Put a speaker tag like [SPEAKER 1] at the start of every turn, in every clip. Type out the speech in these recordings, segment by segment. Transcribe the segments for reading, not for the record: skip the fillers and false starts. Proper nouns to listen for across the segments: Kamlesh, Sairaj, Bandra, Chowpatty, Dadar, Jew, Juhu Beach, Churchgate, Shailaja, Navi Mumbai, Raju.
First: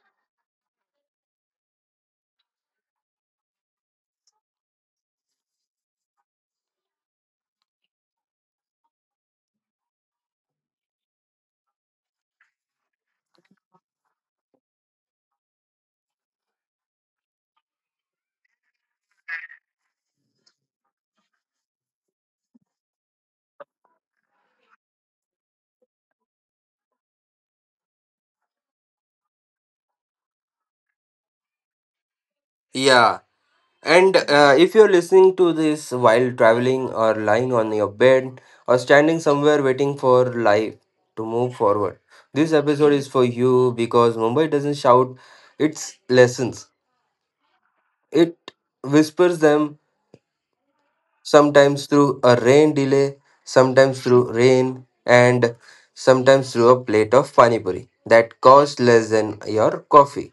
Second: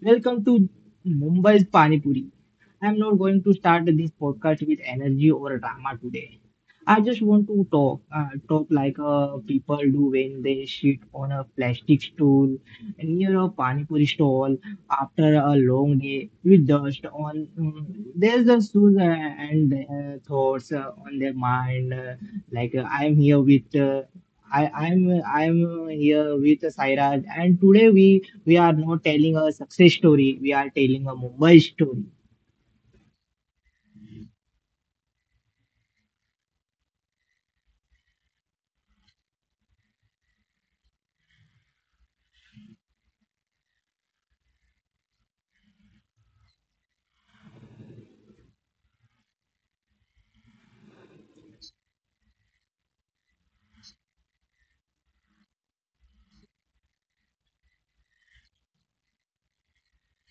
[SPEAKER 1] Welcome to Mumbai's Pani Puri. I'm not going to start this podcast with energy or drama today. I just want to talk like people do when they sit on a plastic stool near a Pani Puri stall after a long day with dust on there's the shoes and thoughts on their mind. I'm here with. I'm here with Sairaj, and today we are not telling a success story. We are telling a Mumbai story.
[SPEAKER 2] Yeah, and If you're listening to this while traveling or lying on your bed or standing somewhere waiting for life to move forward, this episode is for you because Mumbai doesn't shout its lessons. It whispers them sometimes through a rain delay, sometimes through rain, and sometimes through a plate of pani puri that costs less than your coffee.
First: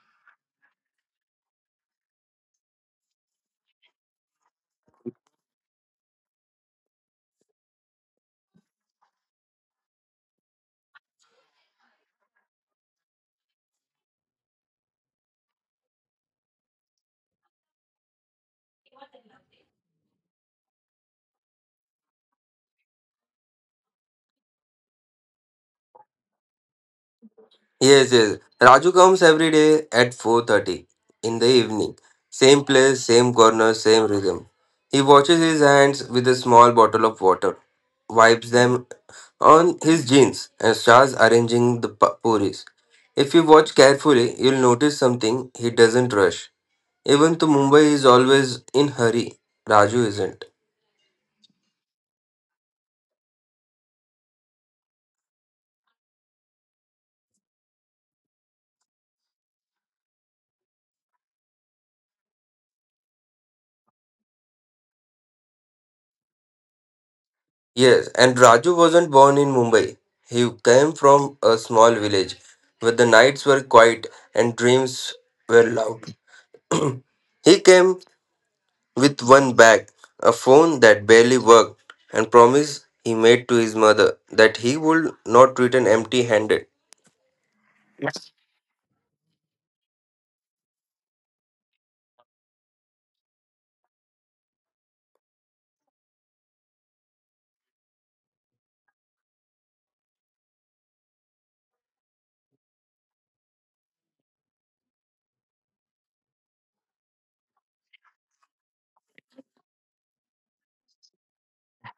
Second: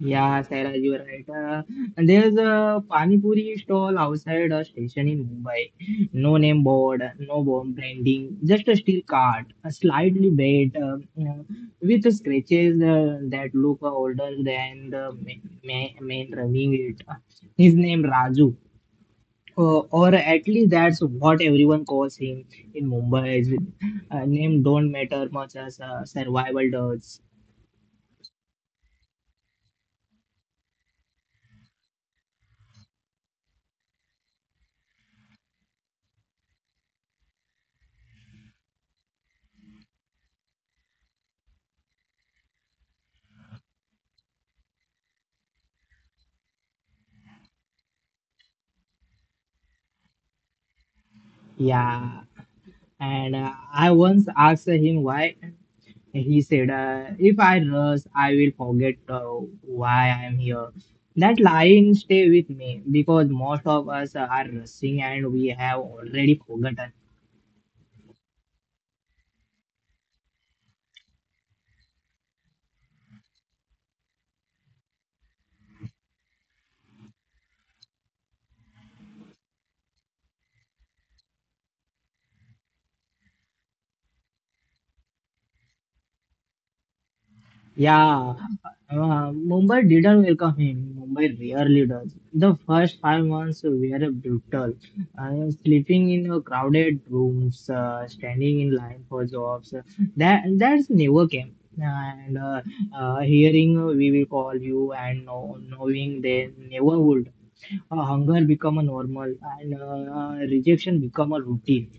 [SPEAKER 1] Yeah, Sarah, you are right. And there's a Pani Puri stall outside a station in Mumbai. No name board, no bomb branding, just a steel cart, a slightly bent, with scratches that look older than the man running it. His name Raju. Or at least that's what everyone calls him in Mumbai. Is name don't matter much as survival does.
[SPEAKER 2] Yes, yes. Raju comes every day at 4:30 in the evening. Same place, same corner, same rhythm. He washes his hands with a small bottle of water, wipes them on his jeans, and starts arranging the puris. If you watch carefully, you'll notice something. He doesn't rush. Even though Mumbai is always in hurry, Raju isn't.
[SPEAKER 1] Yeah, and I once asked him why. He said, "If I rush, I will forget why I am here." That line stay with me, because most of us are rushing and we have already forgotten.
[SPEAKER 2] Yes, and Raju wasn't born in Mumbai. He came from a small village where the nights were quiet and dreams were loud. He came with one bag, a phone that barely worked, and promise he made to his mother that he would not return empty handed.
[SPEAKER 1] Yeah, Mumbai didn't welcome him. Mumbai rarely does. The first 5 months were brutal. Sleeping in crowded rooms, standing in line for jobs, that's never came. And hearing we will call you and knowing they never would. Hunger become a normal, and rejection become a routine.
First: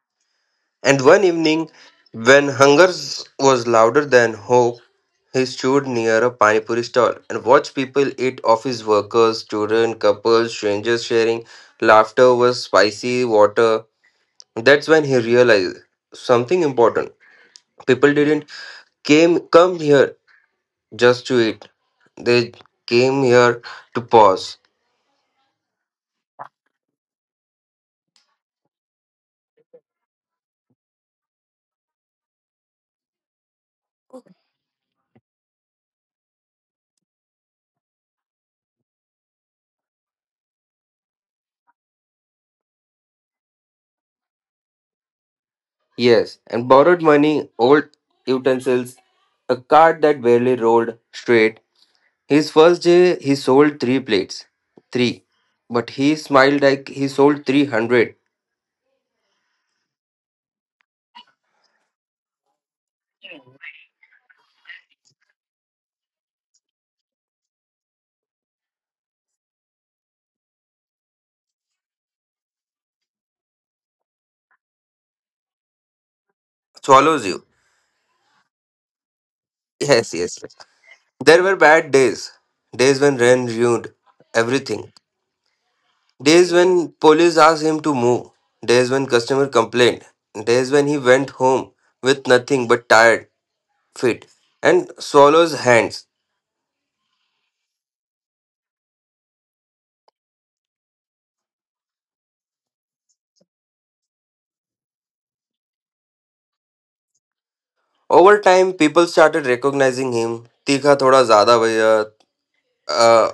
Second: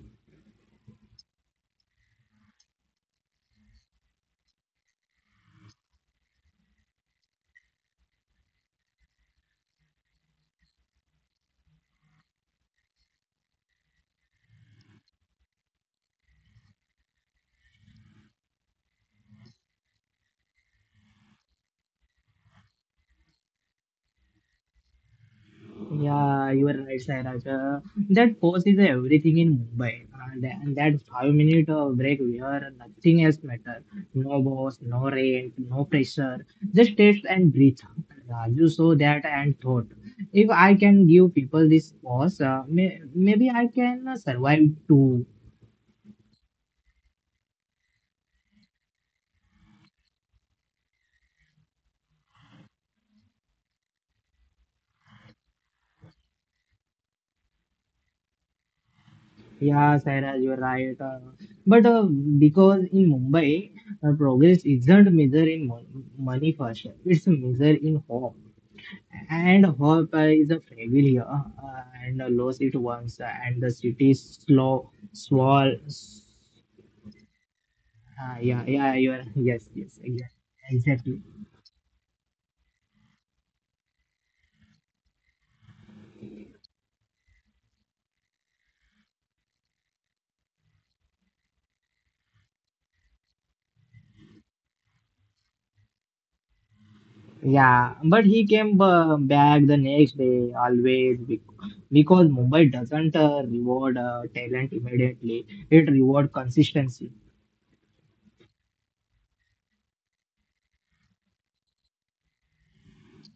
[SPEAKER 2] And one evening, when hunger was louder than hope, he stood near a Pani Puri stall and watched people eat office workers, children, couples, strangers sharing laughter over spicy water. That's when he realized something important. People didn't came come here just to eat. They came here to pause.
[SPEAKER 1] Yeah, you are right, Sairaj. That pose is everything in Mumbai, and that 5 minute break where nothing else matters, no boss, no rent, no pressure, just taste and breathe. Raju saw that and thought, if I can give people this pause, maybe I can survive too.
[SPEAKER 2] Yes, and borrowed money, old utensils, a cart that barely rolled straight. His first day he sold three plates. Three. But he smiled like he sold 300.
[SPEAKER 1] Yeah, Sairaj, you are right. But because in Mumbai, progress isn't measured in money first, it's measured in hope. And hope is a failure and lost it once, and the city is slow, small.
[SPEAKER 2] Swallows you.
[SPEAKER 1] Yeah, yeah, you are. Yes, yes,
[SPEAKER 2] Yes,
[SPEAKER 1] exactly.
[SPEAKER 2] yes, yes.
[SPEAKER 1] Exactly.
[SPEAKER 2] There were bad days. Days when rain ruined everything. Days when police asked him to move. Days when customer complained. Days when he went home with nothing but tired feet and swallows hands.
[SPEAKER 1] Yeah, but he came back the next day always, because Mumbai doesn't reward talent immediately. It reward consistency.
[SPEAKER 2] Over time, people started recognizing him. Tikha thoda zyada bhaiya. Uh,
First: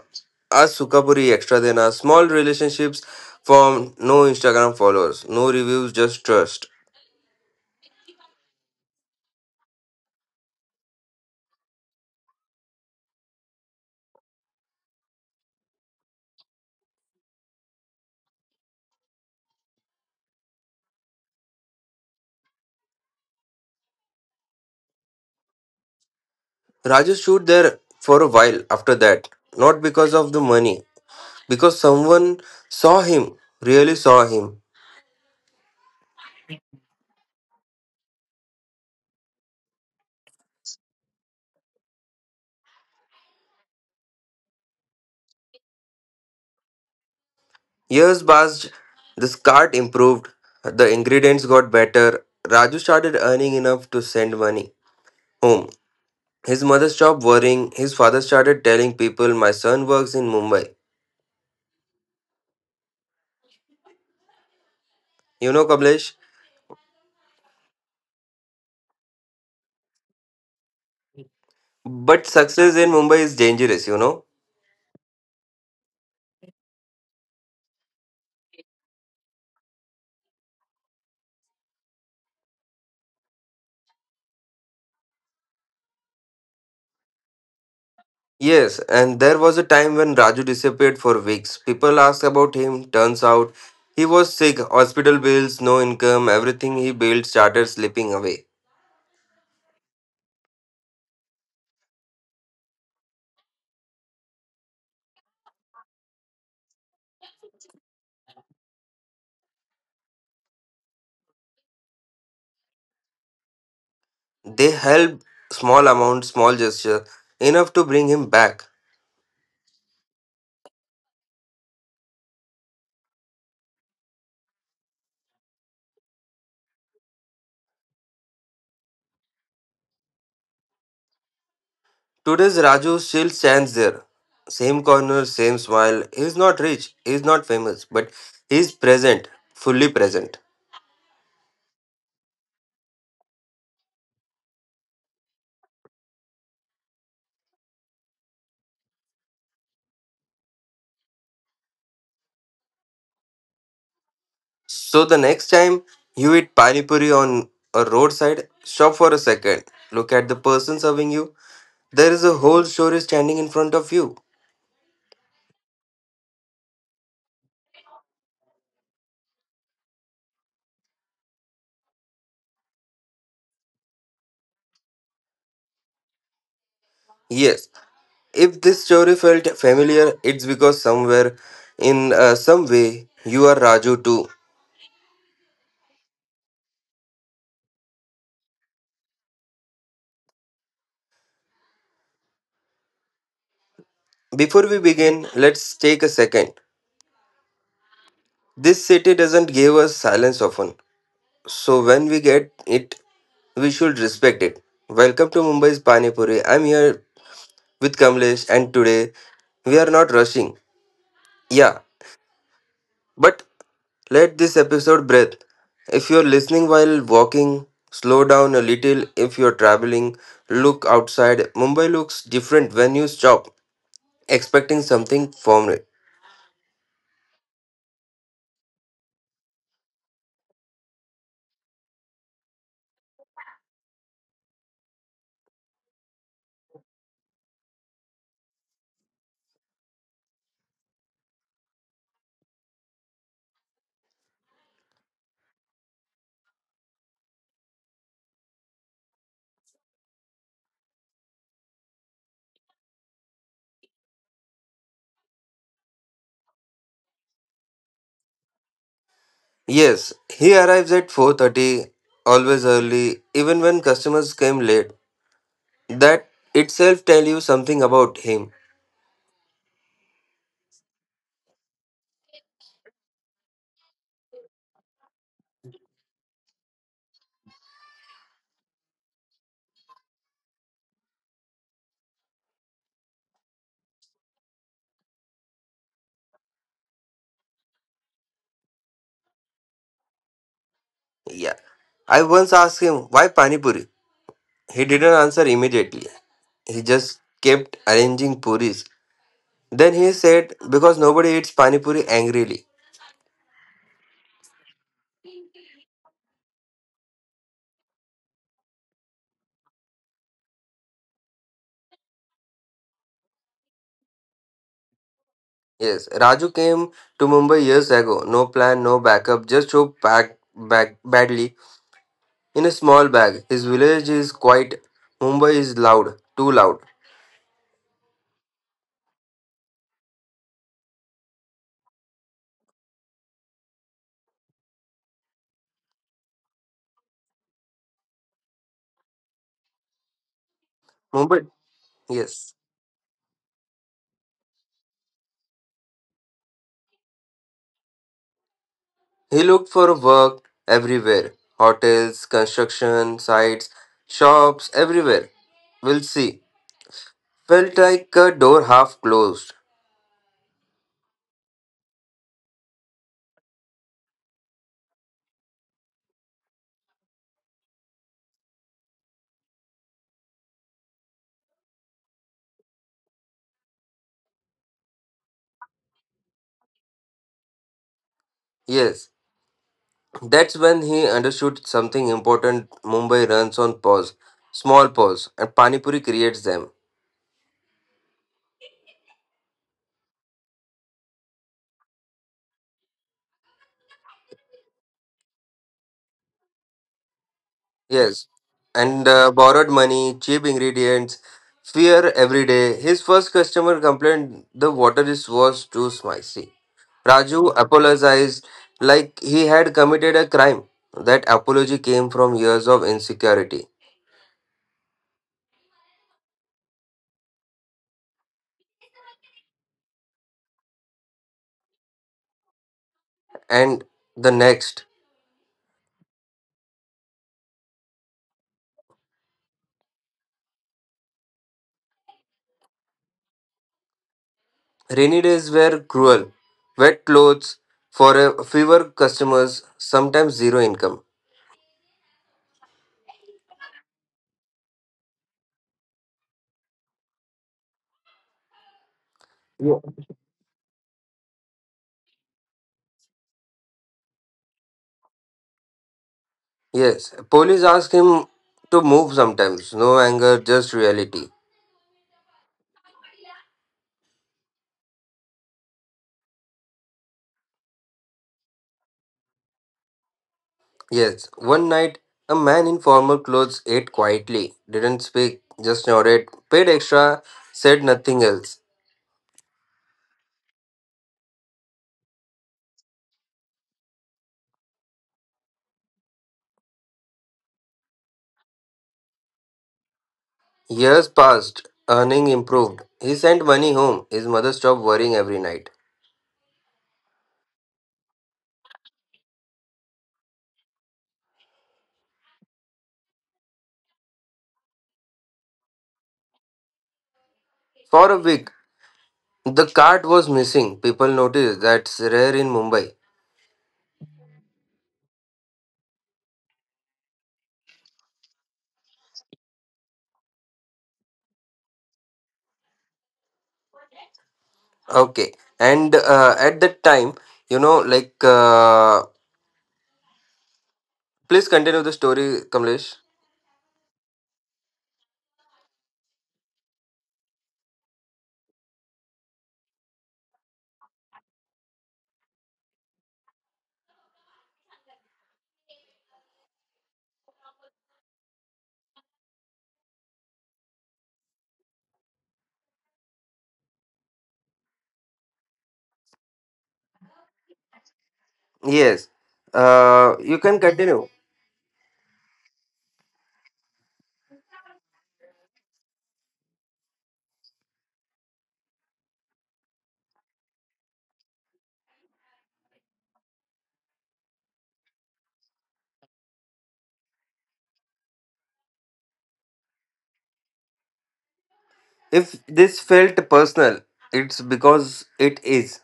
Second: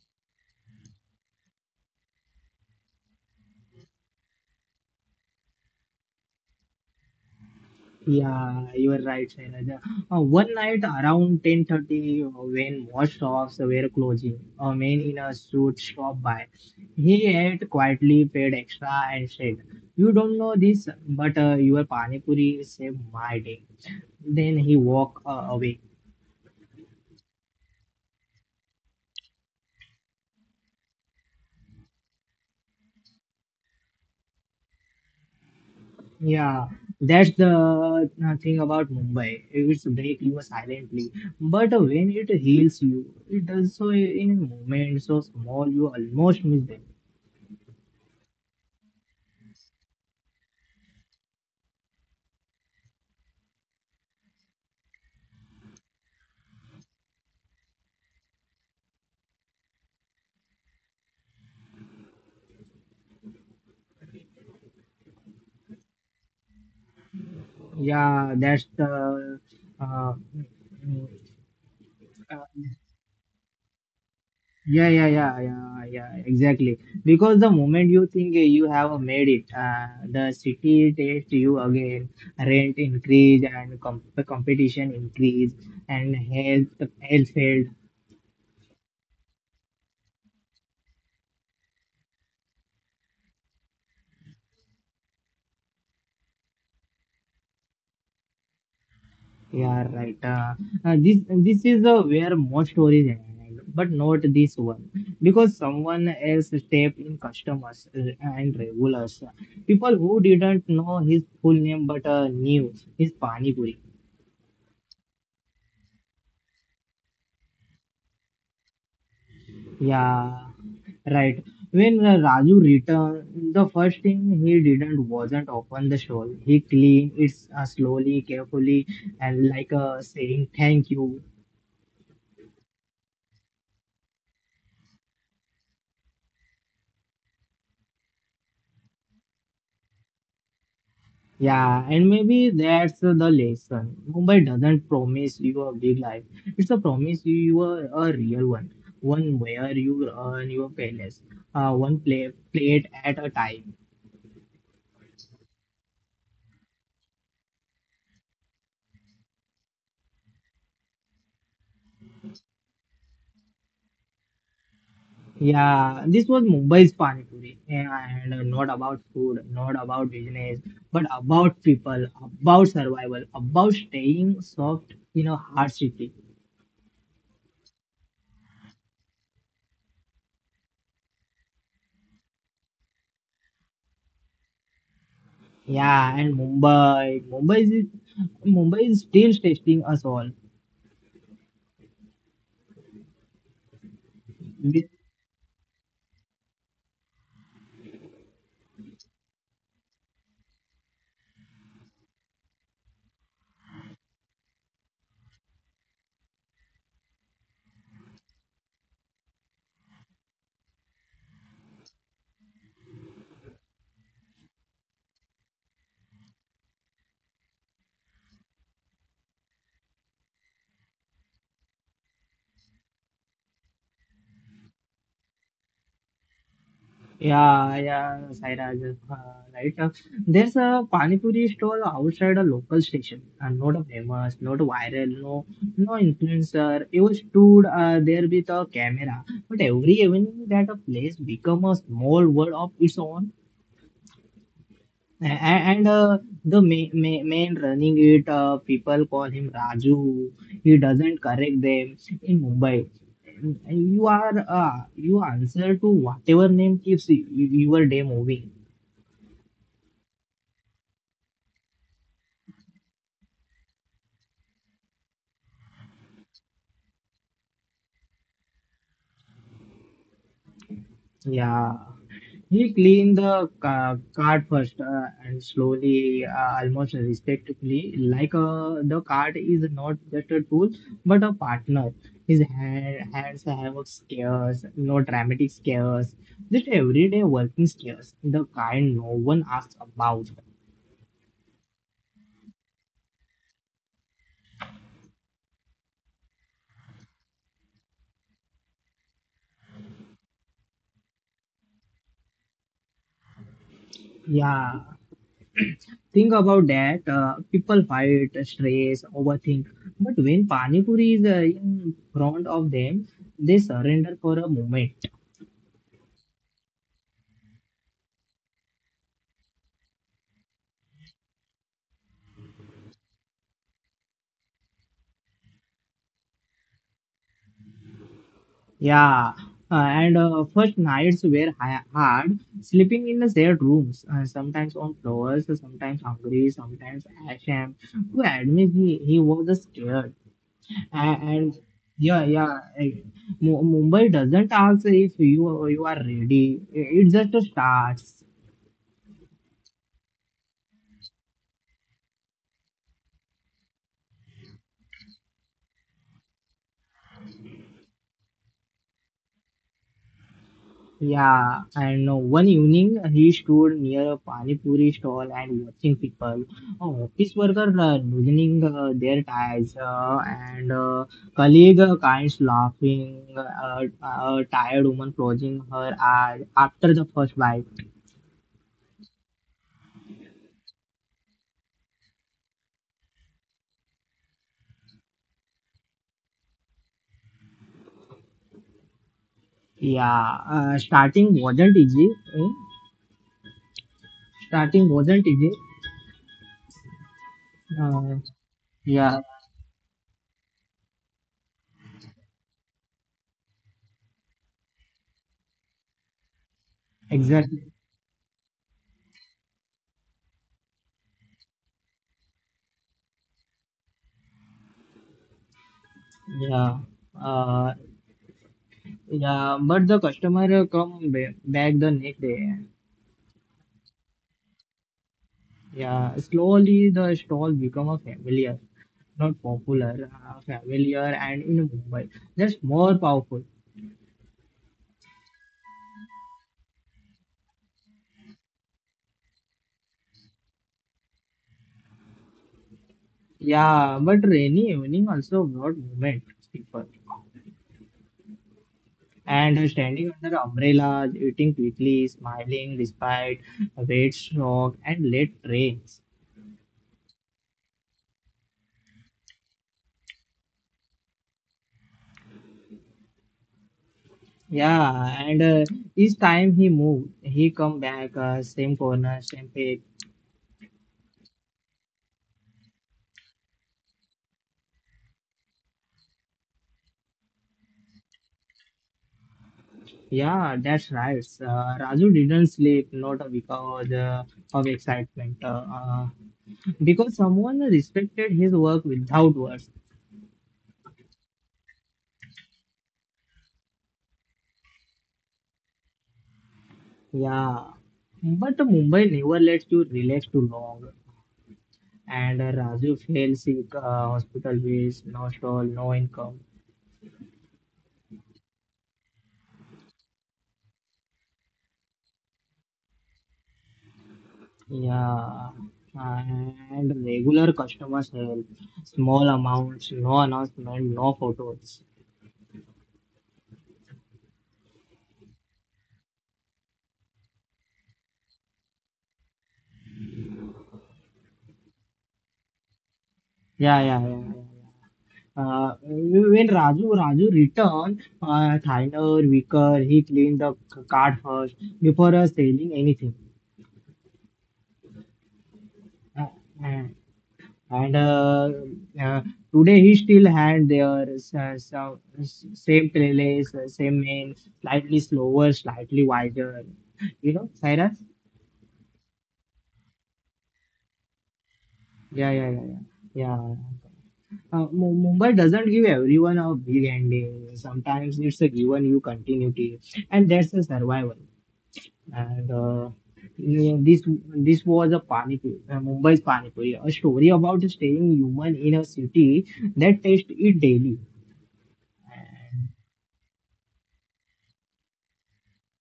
[SPEAKER 2] आज सुखा पूरी extra देना small relationships form no Instagram followers no reviews just trust.
[SPEAKER 1] Yeah, you are right, Shailaja. One night around 10:30, when more shops were closing, a man in a suit stopped by. He ate quietly, paid extra, and said, "You don't know this, but your pani puri saved my day." Then he walked away.
[SPEAKER 2] Raju stood there for a while after that, not because of the money, because someone saw him, really saw him.
[SPEAKER 1] Yeah, that's the thing about Mumbai. It breaks you silently, but when it heals you, it does so in a moment so small you almost miss them.
[SPEAKER 2] Years passed, the cart improved, the ingredients got better. Raju started earning enough to send money home. His mother stopped worrying, his father started telling people, "My son works in Mumbai." You know, Kamlesh?
[SPEAKER 1] Yeah, that's the uh, mm,
[SPEAKER 2] But
[SPEAKER 1] uh,
[SPEAKER 2] success in Mumbai is dangerous, you know?
[SPEAKER 1] yeah, yeah, yeah, yeah, yeah, exactly. Because the moment you think you have made it, the city takes you again. Rent increase, and competition increase, and health failed.
[SPEAKER 2] Yes, and there was a time when Raju disappeared for weeks. People asked about him. Turns out he was sick, hospital bills, no income, everything he built started slipping away.
[SPEAKER 1] Yeah, right. This is where most stories end, but not this one, because someone else stepped in, customers and regulars, people who didn't know his full name but knew his pani puri.
[SPEAKER 2] They helped small amount, small gesture, enough to bring him back.
[SPEAKER 1] Yeah, right. When Raju returned, the first thing he didn't wasn't open the stall. He cleaned it slowly, carefully, and like saying thank you.
[SPEAKER 2] Today's Raju still stands there. Same corner, same smile. He's not rich, he's not famous, but he's present, fully present.
[SPEAKER 1] Yeah, and maybe that's the lesson. Mumbai doesn't promise you a big life. It's a promise you a real one. One where you earn your palace. One plate at a time.
[SPEAKER 2] So the next time you eat pani puri on a roadside, stop for a second. Look at the person serving you. There is a whole story standing in front of you.
[SPEAKER 1] Yeah, this was Mumbai's Panipuri. And not about food, not about business, but about people, about survival, about staying soft in a hard city.
[SPEAKER 2] Yes, if this story felt familiar, it's because somewhere, in some way, you are Raju too.
[SPEAKER 1] Yeah, and Mumbai. Mumbai is still testing us all.
[SPEAKER 2] Before we
[SPEAKER 1] We
[SPEAKER 2] begin, let's take a second. This city doesn't give us silence often, so when we get it, we should respect it. Welcome to Mumbai's Panipuri. I'm here with Kamlesh, and today we are not rushing. Yeah, but let this episode breathe. If you're listening while walking, slow down a little. If you're traveling, look outside. Mumbai looks different when you stop expecting something from it.
[SPEAKER 1] yeah, yeah, Sairaj, right. There's a Pani Puri stall outside a local station, and not a famous, not viral, no, no influencer. You stood there with a camera, but every evening that a place become a small world of its own. And the man running it, people call him Raju. He doesn't correct them. In Mumbai you are you answer to whatever name keeps your day moving.
[SPEAKER 2] Yes, he arrives at 4:30, always early even when customers came late. That itself tell you something about him.
[SPEAKER 1] Yeah, he cleaned the ca cart first and slowly, almost respectfully, like the cart is not just a tool but a partner. His hands have scares, no dramatic scares, just everyday working scares, the kind no one asks about.
[SPEAKER 2] Yeah. I once asked him why pani puri. He didn't answer immediately. He just kept arranging puris. Then he said, because nobody eats pani puri angrily.
[SPEAKER 1] Yeah, think about that. People fight, stress, overthink, but when Pani Puri is in front of them, they surrender for a moment.
[SPEAKER 2] Yes, Raju came to Mumbai years ago. No plan, no backup, just so packed back badly in a small bag. His village is quiet. Mumbai is loud, too loud.
[SPEAKER 1] Yeah, and first nights were hard, sleeping in the shared rooms, sometimes on floors, sometimes hungry, sometimes ashamed. To admit he was scared. And,
[SPEAKER 2] Mumbai,
[SPEAKER 1] and yeah,
[SPEAKER 2] yes.
[SPEAKER 1] yeah, eh, Mumbai doesn't ask if you are ready, it just starts.
[SPEAKER 2] He looked for work everywhere hotels, construction sites, shops, everywhere. We'll see. Felt like a door half closed.
[SPEAKER 1] Yeah, and one evening he stood near a pani puri stall and watching people. Oh, office workers loosening their ties, and colleague kinds laughing, tired woman closing her eyes after the first bite.
[SPEAKER 2] Yes, that's when he understood something important. Mumbai runs on pause, small pause, and Panipuri creates them.
[SPEAKER 1] Yeah, starting wasn't easy. Eh? Starting wasn't easy. Uh,
[SPEAKER 2] Yes, and
[SPEAKER 1] yeah,
[SPEAKER 2] borrowed money, cheap ingredients, fear every day. His first customer complained the water is was too spicy. Raju
[SPEAKER 1] exactly.
[SPEAKER 2] apologized like he had committed a crime. That apology came from years of insecurity.
[SPEAKER 1] Yeah. Uh, yeah, but the customer back the next day.
[SPEAKER 2] And the next.
[SPEAKER 1] Yeah, slowly the stall become a familiar, not popular, familiar, and in Mumbai, just more powerful.
[SPEAKER 2] Rainy days were cruel. Wet clothes for a fewer customers, sometimes zero income.
[SPEAKER 1] Yeah, but rainy evening also brought movement, people. And
[SPEAKER 2] Yeah.
[SPEAKER 1] standing under umbrellas, eating quickly, smiling despite weight shock and late trains.
[SPEAKER 2] Yes, police asked him to move sometimes. No anger, just reality.
[SPEAKER 1] Yeah, and each time he moved, he come back, same corner, same page.
[SPEAKER 2] Yes, one night a man in formal clothes ate quietly, didn't speak, just nodded, paid extra, said nothing else.
[SPEAKER 1] Yeah, that's right. Raju didn't sleep, not because of excitement, because someone respected his work without words.
[SPEAKER 2] Years passed, earning improved. He sent money home. His mother stopped worrying every night.
[SPEAKER 1] Yeah, but Mumbai never lets you relax too long, and Raju fell sick, hospital bills, no stall, no income.
[SPEAKER 2] For a week, the cart was missing. People noticed that's rare in Mumbai.
[SPEAKER 1] Yeah, and regular customers help, small amounts, no announcement, no photos.
[SPEAKER 2] Okay. And at that time, you know, like, please continue the story, Kamlesh.
[SPEAKER 1] Yeah, yeah, yeah. yeah. When Raju returned, Thainer, Vicker, he cleaned the card first before selling anything. Uh, uh, and uh, Today he still had their same place, same man, slightly slower, slightly wiser. You know, Cyrus?
[SPEAKER 2] Yes. You can continue.
[SPEAKER 1] Yeah, yeah, yeah, yeah. Yeah, Mumbai doesn't give everyone a big ending. Sometimes it's a given you continuity, and that's a survival. And uh, yeah, this this was a Panipuri, Mumbai's Panipuri, a story about staying human in a city that tastes it daily.
[SPEAKER 2] If this felt personal, it's because it is.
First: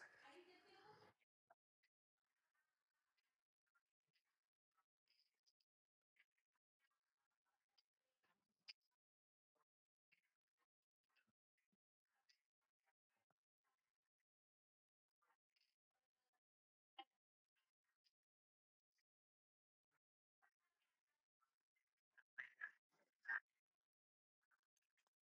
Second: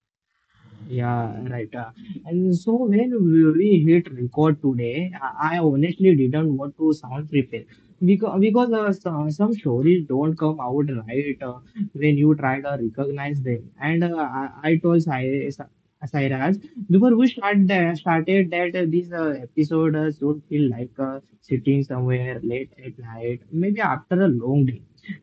[SPEAKER 1] Yeah, right. And so when we hit record today, I honestly didn't want to sound prepared, because some stories don't come out right when you try to recognize them. And I told Sairaj before started that this episode should feel like sitting somewhere late at night, maybe after a long day.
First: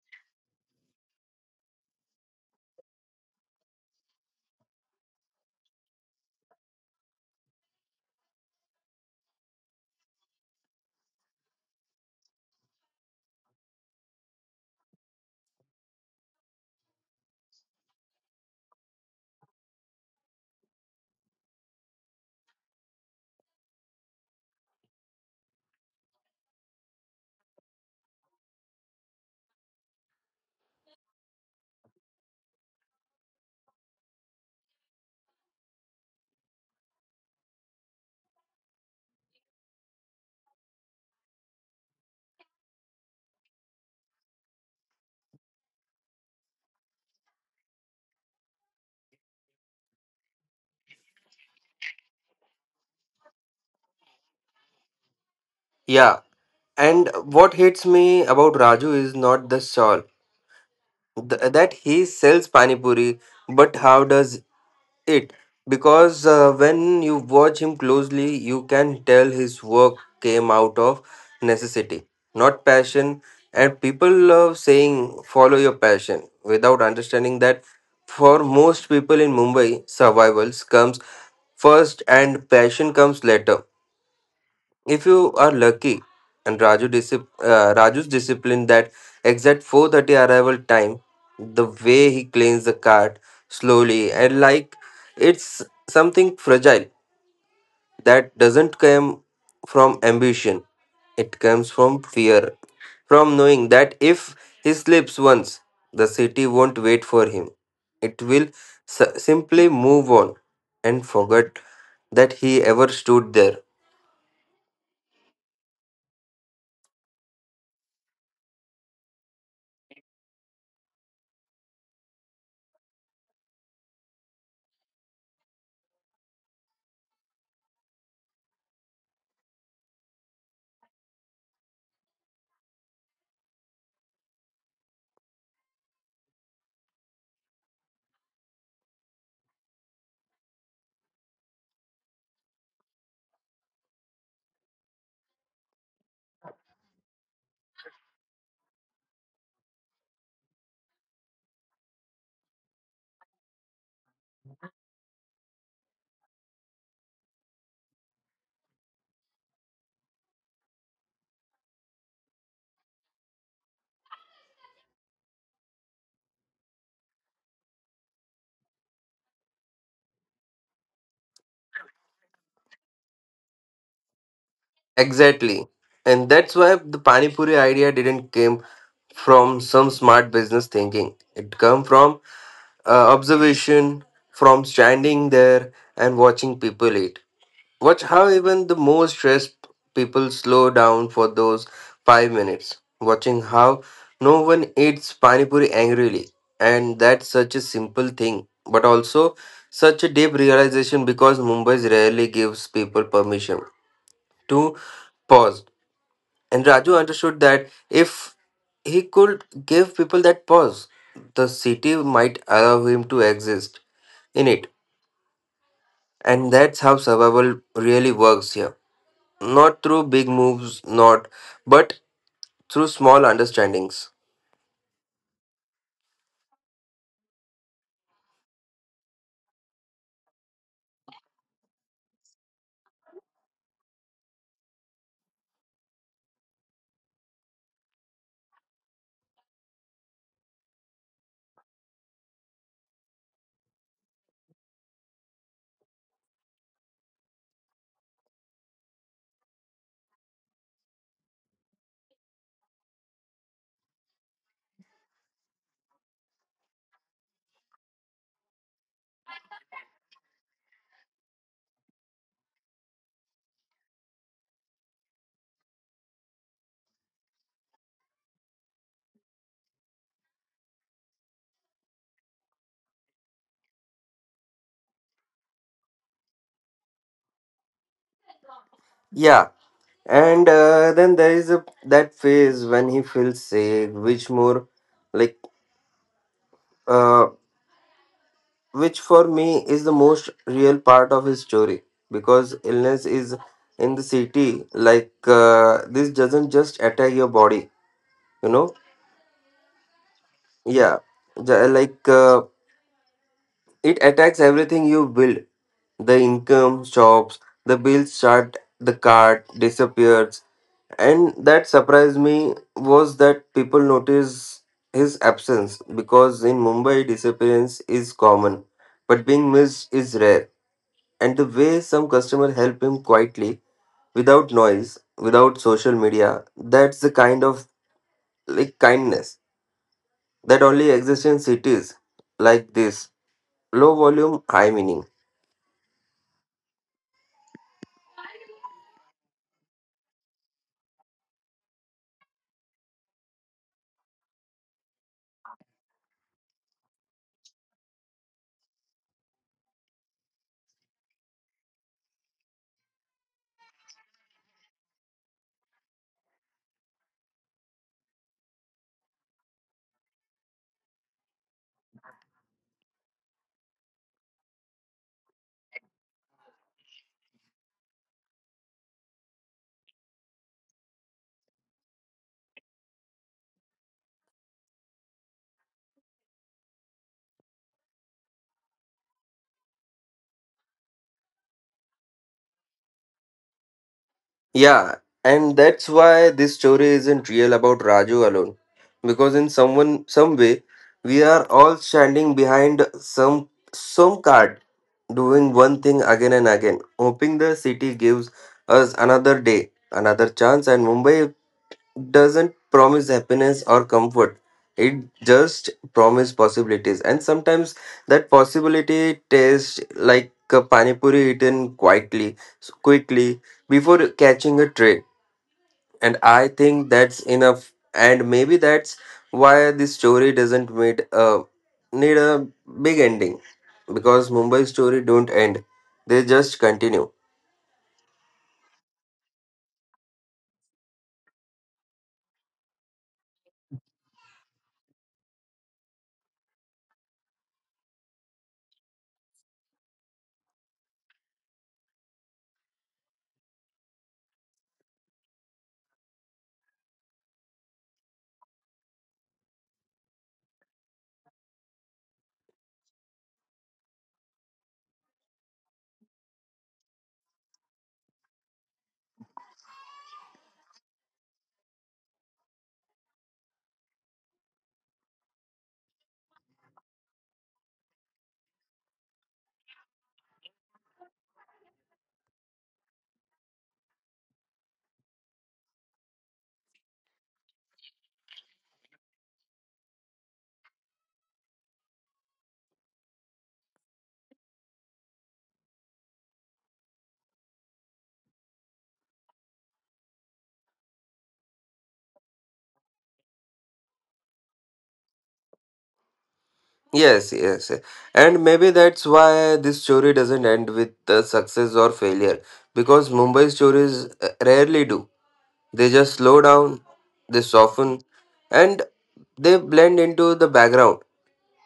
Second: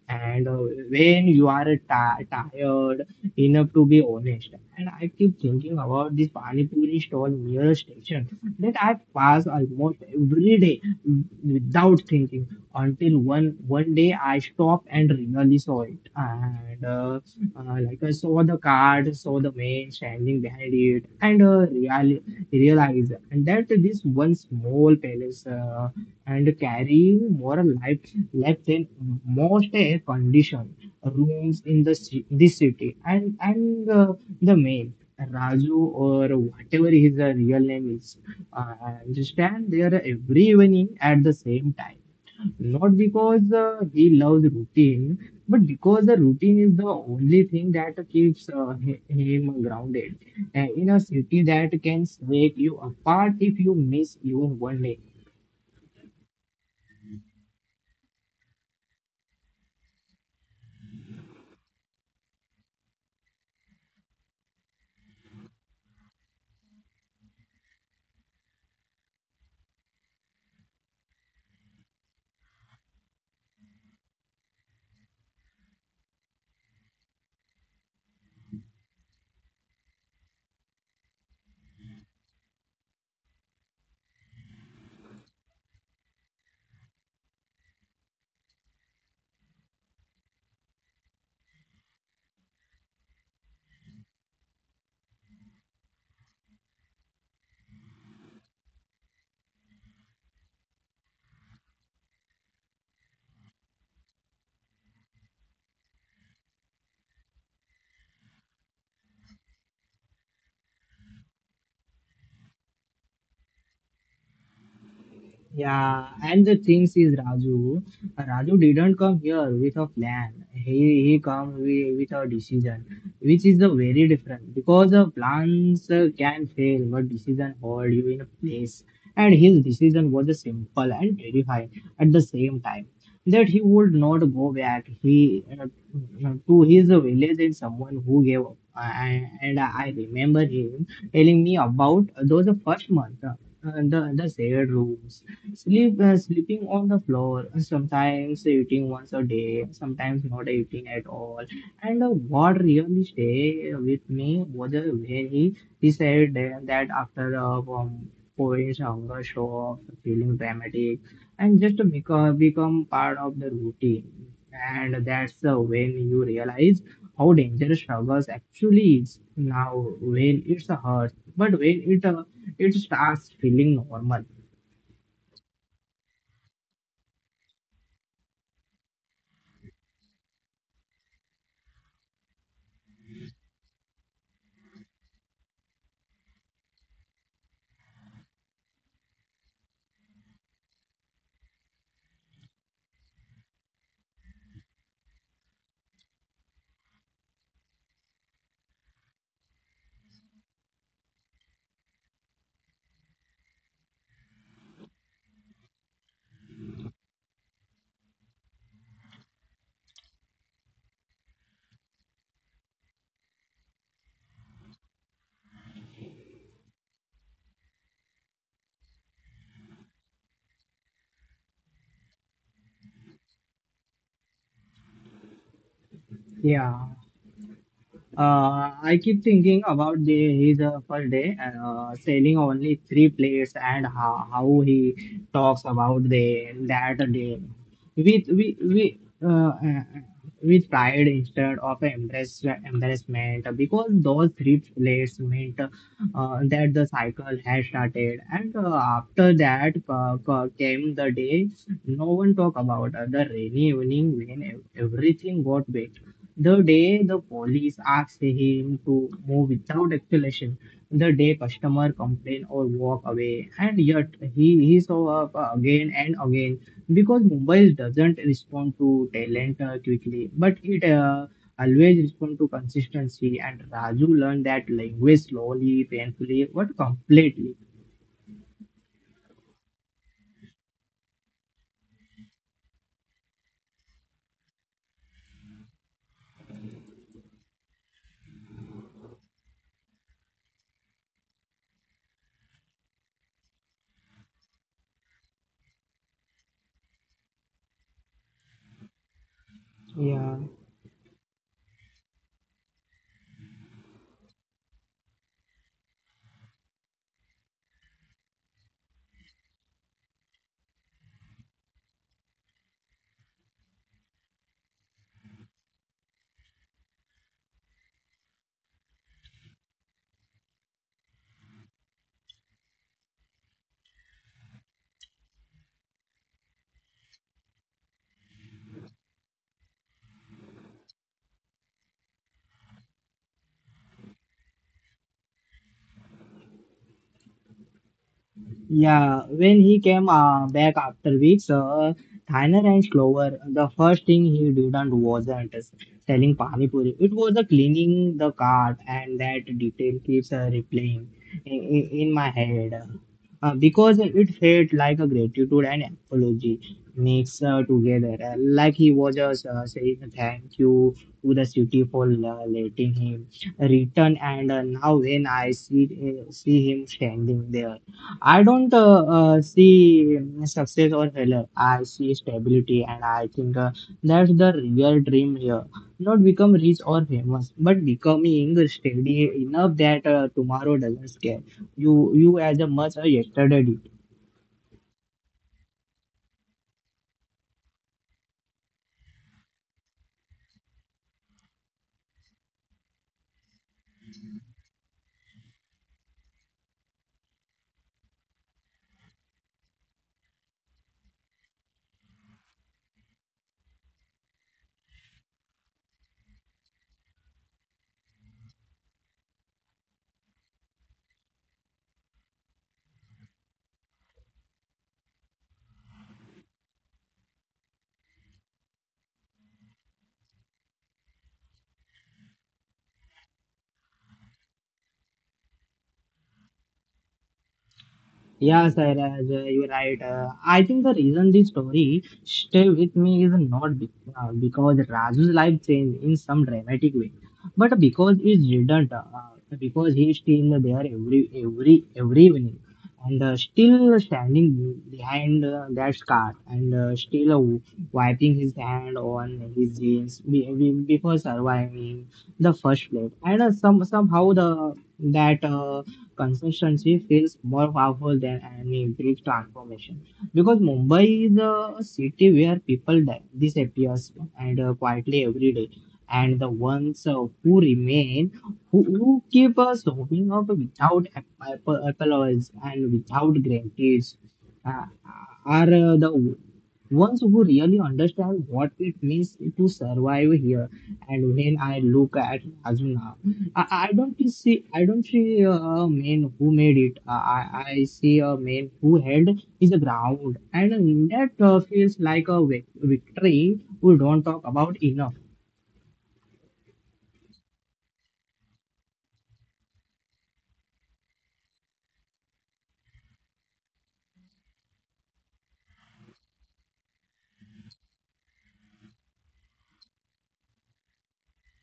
[SPEAKER 1] And when you are ti tired enough to be honest. And I keep thinking about this Pani Puri stall near station that I pass almost every day without thinking until one day I stopped and really saw it. And like I saw the card, saw the man standing behind it, and realized and that this one small palace and carrying more life than most a condition rooms in the this city, and the main Raju or whatever his real name is, uh, just stand there every evening at the same time, not because he loves routine, but because the routine is the only thing that keeps him grounded. In a city that can break you apart if you miss even one day.
[SPEAKER 2] Yeah. And what hits me about Raju is not the shawl that he sells pani puri, but how does it because when you watch him closely, you can tell his work came out of necessity, not passion. And people love saying follow your passion without understanding that for most people in Mumbai, survivals comes first and passion comes later if you are lucky and Raju's discipline, that exact 4:30 arrival time, the way he cleans the cart slowly and like it's something fragile, that doesn't come from ambition, it comes from fear, from knowing that if he slips once the city won't wait for him, it will simply move on and forget that he ever stood there.
[SPEAKER 1] Yeah, and the thing is, Raju didn't come here with a plan. He come with a decision, which is a very different, because plans can fail, but decision hold you in a place. And his decision was a simple and terrifying at the same time. That he would not go back. He to his village and someone who gave up. And I remember him telling me about those first month. The shared rooms. Sleeping on the floor, and sometimes eating once a day, sometimes not eating at all. And what really stay with me was the way he said that after points hunger show off, feeling dramatic, and just become part of the routine. And that's when you realize how dangerous struggles actually is now, when it's a hurt, but when it it starts feeling normal.
[SPEAKER 2] Exactly. And that's why the Pani Puri idea didn't came from some smart business thinking. It come from observation, from standing there and watching people eat. Watch how even the most stressed people slow down for those 5 minutes. Watching how no one eats Pani Puri angrily. And that's such a simple thing, but also such a deep realization because Mumbai rarely gives people permission to pause, and Raju understood that if he could give people that pause, the city might allow him to exist in it. And that's how survival really works here. Not through big moves, not, but through small understandings.
[SPEAKER 1] Yeah. I keep thinking about the his first day selling only three plates and how he talks about the that day with we with pride instead of embarrassment because those three plates meant that the cycle has started. And after that came the day no one talk about the rainy evening when everything got wet, the day the police asked him to move without explanation, the day customer complained or walk away, and yet he show up again and again because Mumbai doesn't respond to talent quickly, but it always responds to consistency. And Raju learned that language slowly, painfully, but completely.
[SPEAKER 2] Yeah. And then there is a, that phase when he feels safe, which more like. uh, which for me is the most real part of his story because illness is in the city like this doesn't just attack your body, you know.
[SPEAKER 1] Yeah.
[SPEAKER 2] Yeah. Ju- like uh, it attacks everything you build, the income stops, the bills start, the cart disappears, and that surprised me was that people notice his absence because in Mumbai disappearance is common but being missed is rare, and the way some customer help him quietly, without noise, without social media, that's the kind of like kindness that only exists in cities like this, low volume high meaning.
[SPEAKER 1] Yeah, when he came back after weeks, Thainer and Clover, the first thing he didn't wasn't selling pani puri. It was the cleaning the cart, and that detail keeps replaying in my head. Because it felt like a gratitude and apology mixed together. Like he was just saying thank you to the city for letting him return. And now when I see him standing there, I don't see success or failure. I see stability, and I think that's the real dream here. Not become rich or famous, but becoming steady enough that tomorrow doesn't scare you. You as a much as yesterday did.
[SPEAKER 2] Yeah, and that's why this story isn't real about Raju alone because in someone some way we are all standing behind some card, doing one thing again and again, hoping the city gives us another day, another chance, and Mumbai doesn't promise happiness or comfort, it just promise possibilities, and sometimes that possibility tastes like a pani puri eaten quietly, quickly, before catching a tray, and I think that's enough, and maybe that's why this story doesn't need a need a big ending because Mumbai story don't end, they just continue.
[SPEAKER 1] Yeah, Sairaj, you're right. I think the reason this story stay with me is not because Raju's life changed in some dramatic way, but because it didn't. Because he's still there every evening, and still standing behind that scar, and still wiping his hand on his jeans before surviving the first plate, and somehow the that. Consistency feels more powerful than any brief transformation because Mumbai is a city where people disappear and quietly every day, and the ones who remain, who keep us showing up without apologies and without guarantees, uh, are the ones who really understand what it means to survive here. And when I look at Azuna, I don't see a man who made it. I see a man who held his ground, and that feels like a victory we don't talk about enough.
[SPEAKER 2] Yes, yes, yes. And maybe that's why this story doesn't end with success or failure because Mumbai stories rarely do. They just slow down, they soften, and they blend into the background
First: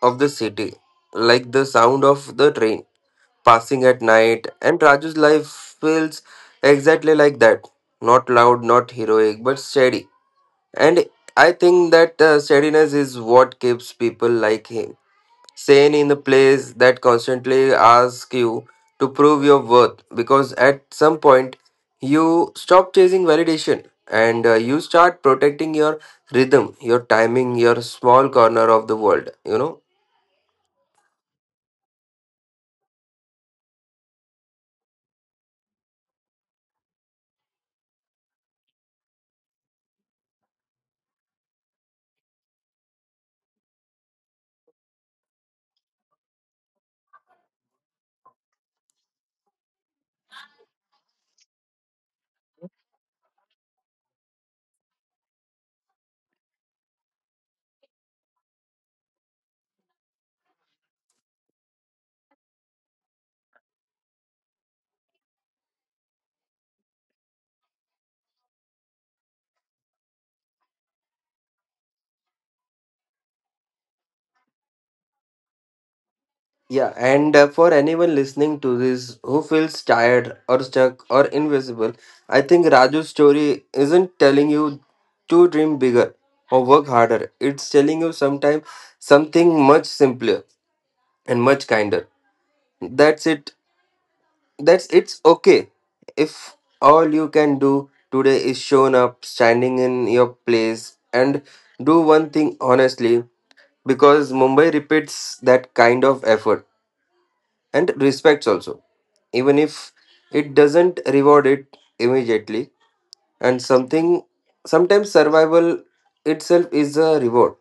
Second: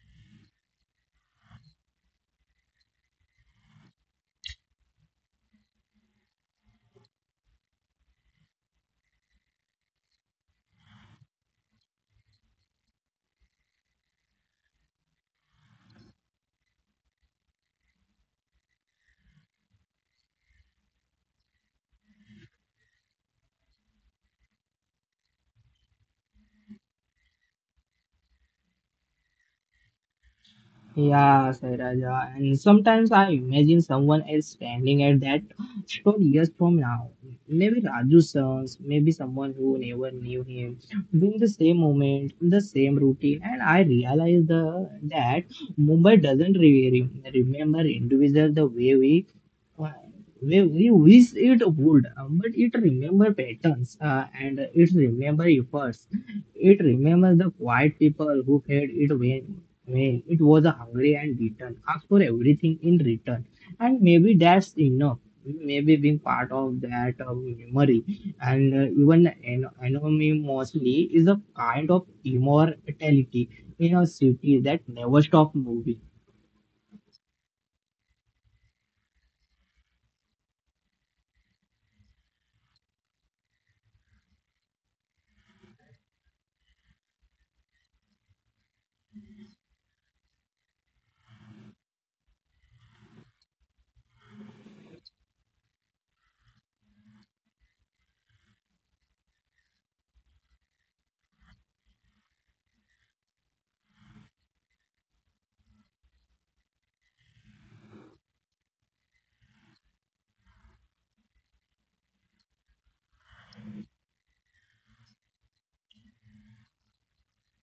[SPEAKER 2] of the city, like the sound of the train passing at night. And Raju's life feels exactly like that, not loud, not heroic, but steady. And I think that steadiness is what keeps people like him sane in the place that constantly asks you to prove your worth because at some point you stop chasing validation and you start protecting your rhythm, your timing, your small corner of the world, you know.
[SPEAKER 1] Yeah, said Raja. And sometimes I imagine someone else standing at that store years from now. Maybe Raju's sons, maybe someone who never knew him, doing the same moment, the same routine. And I realize the that Mumbai doesn't remember individual the way uh, we wish it would, but it remember patterns and it remember efforts. It remembers the quiet people who fed it when it was a hungry and beaten ask for everything in return. And maybe that's enough. Maybe being part of that memory, and even anonymously, is a kind of immortality in a city that never stops moving.
[SPEAKER 2] Yeah, and for anyone listening to this who feels tired or stuck or invisible, I think Raju's story isn't telling you to dream bigger or work harder. It's telling you sometime something much simpler and much kinder. That's it. That's it's okay. If all you can do today is shown up, standing in your place, and do one thing honestly, because Mumbai repeats that kind of effort and respects also, even if it doesn't reward it immediately. And something sometimes survival itself is a reward.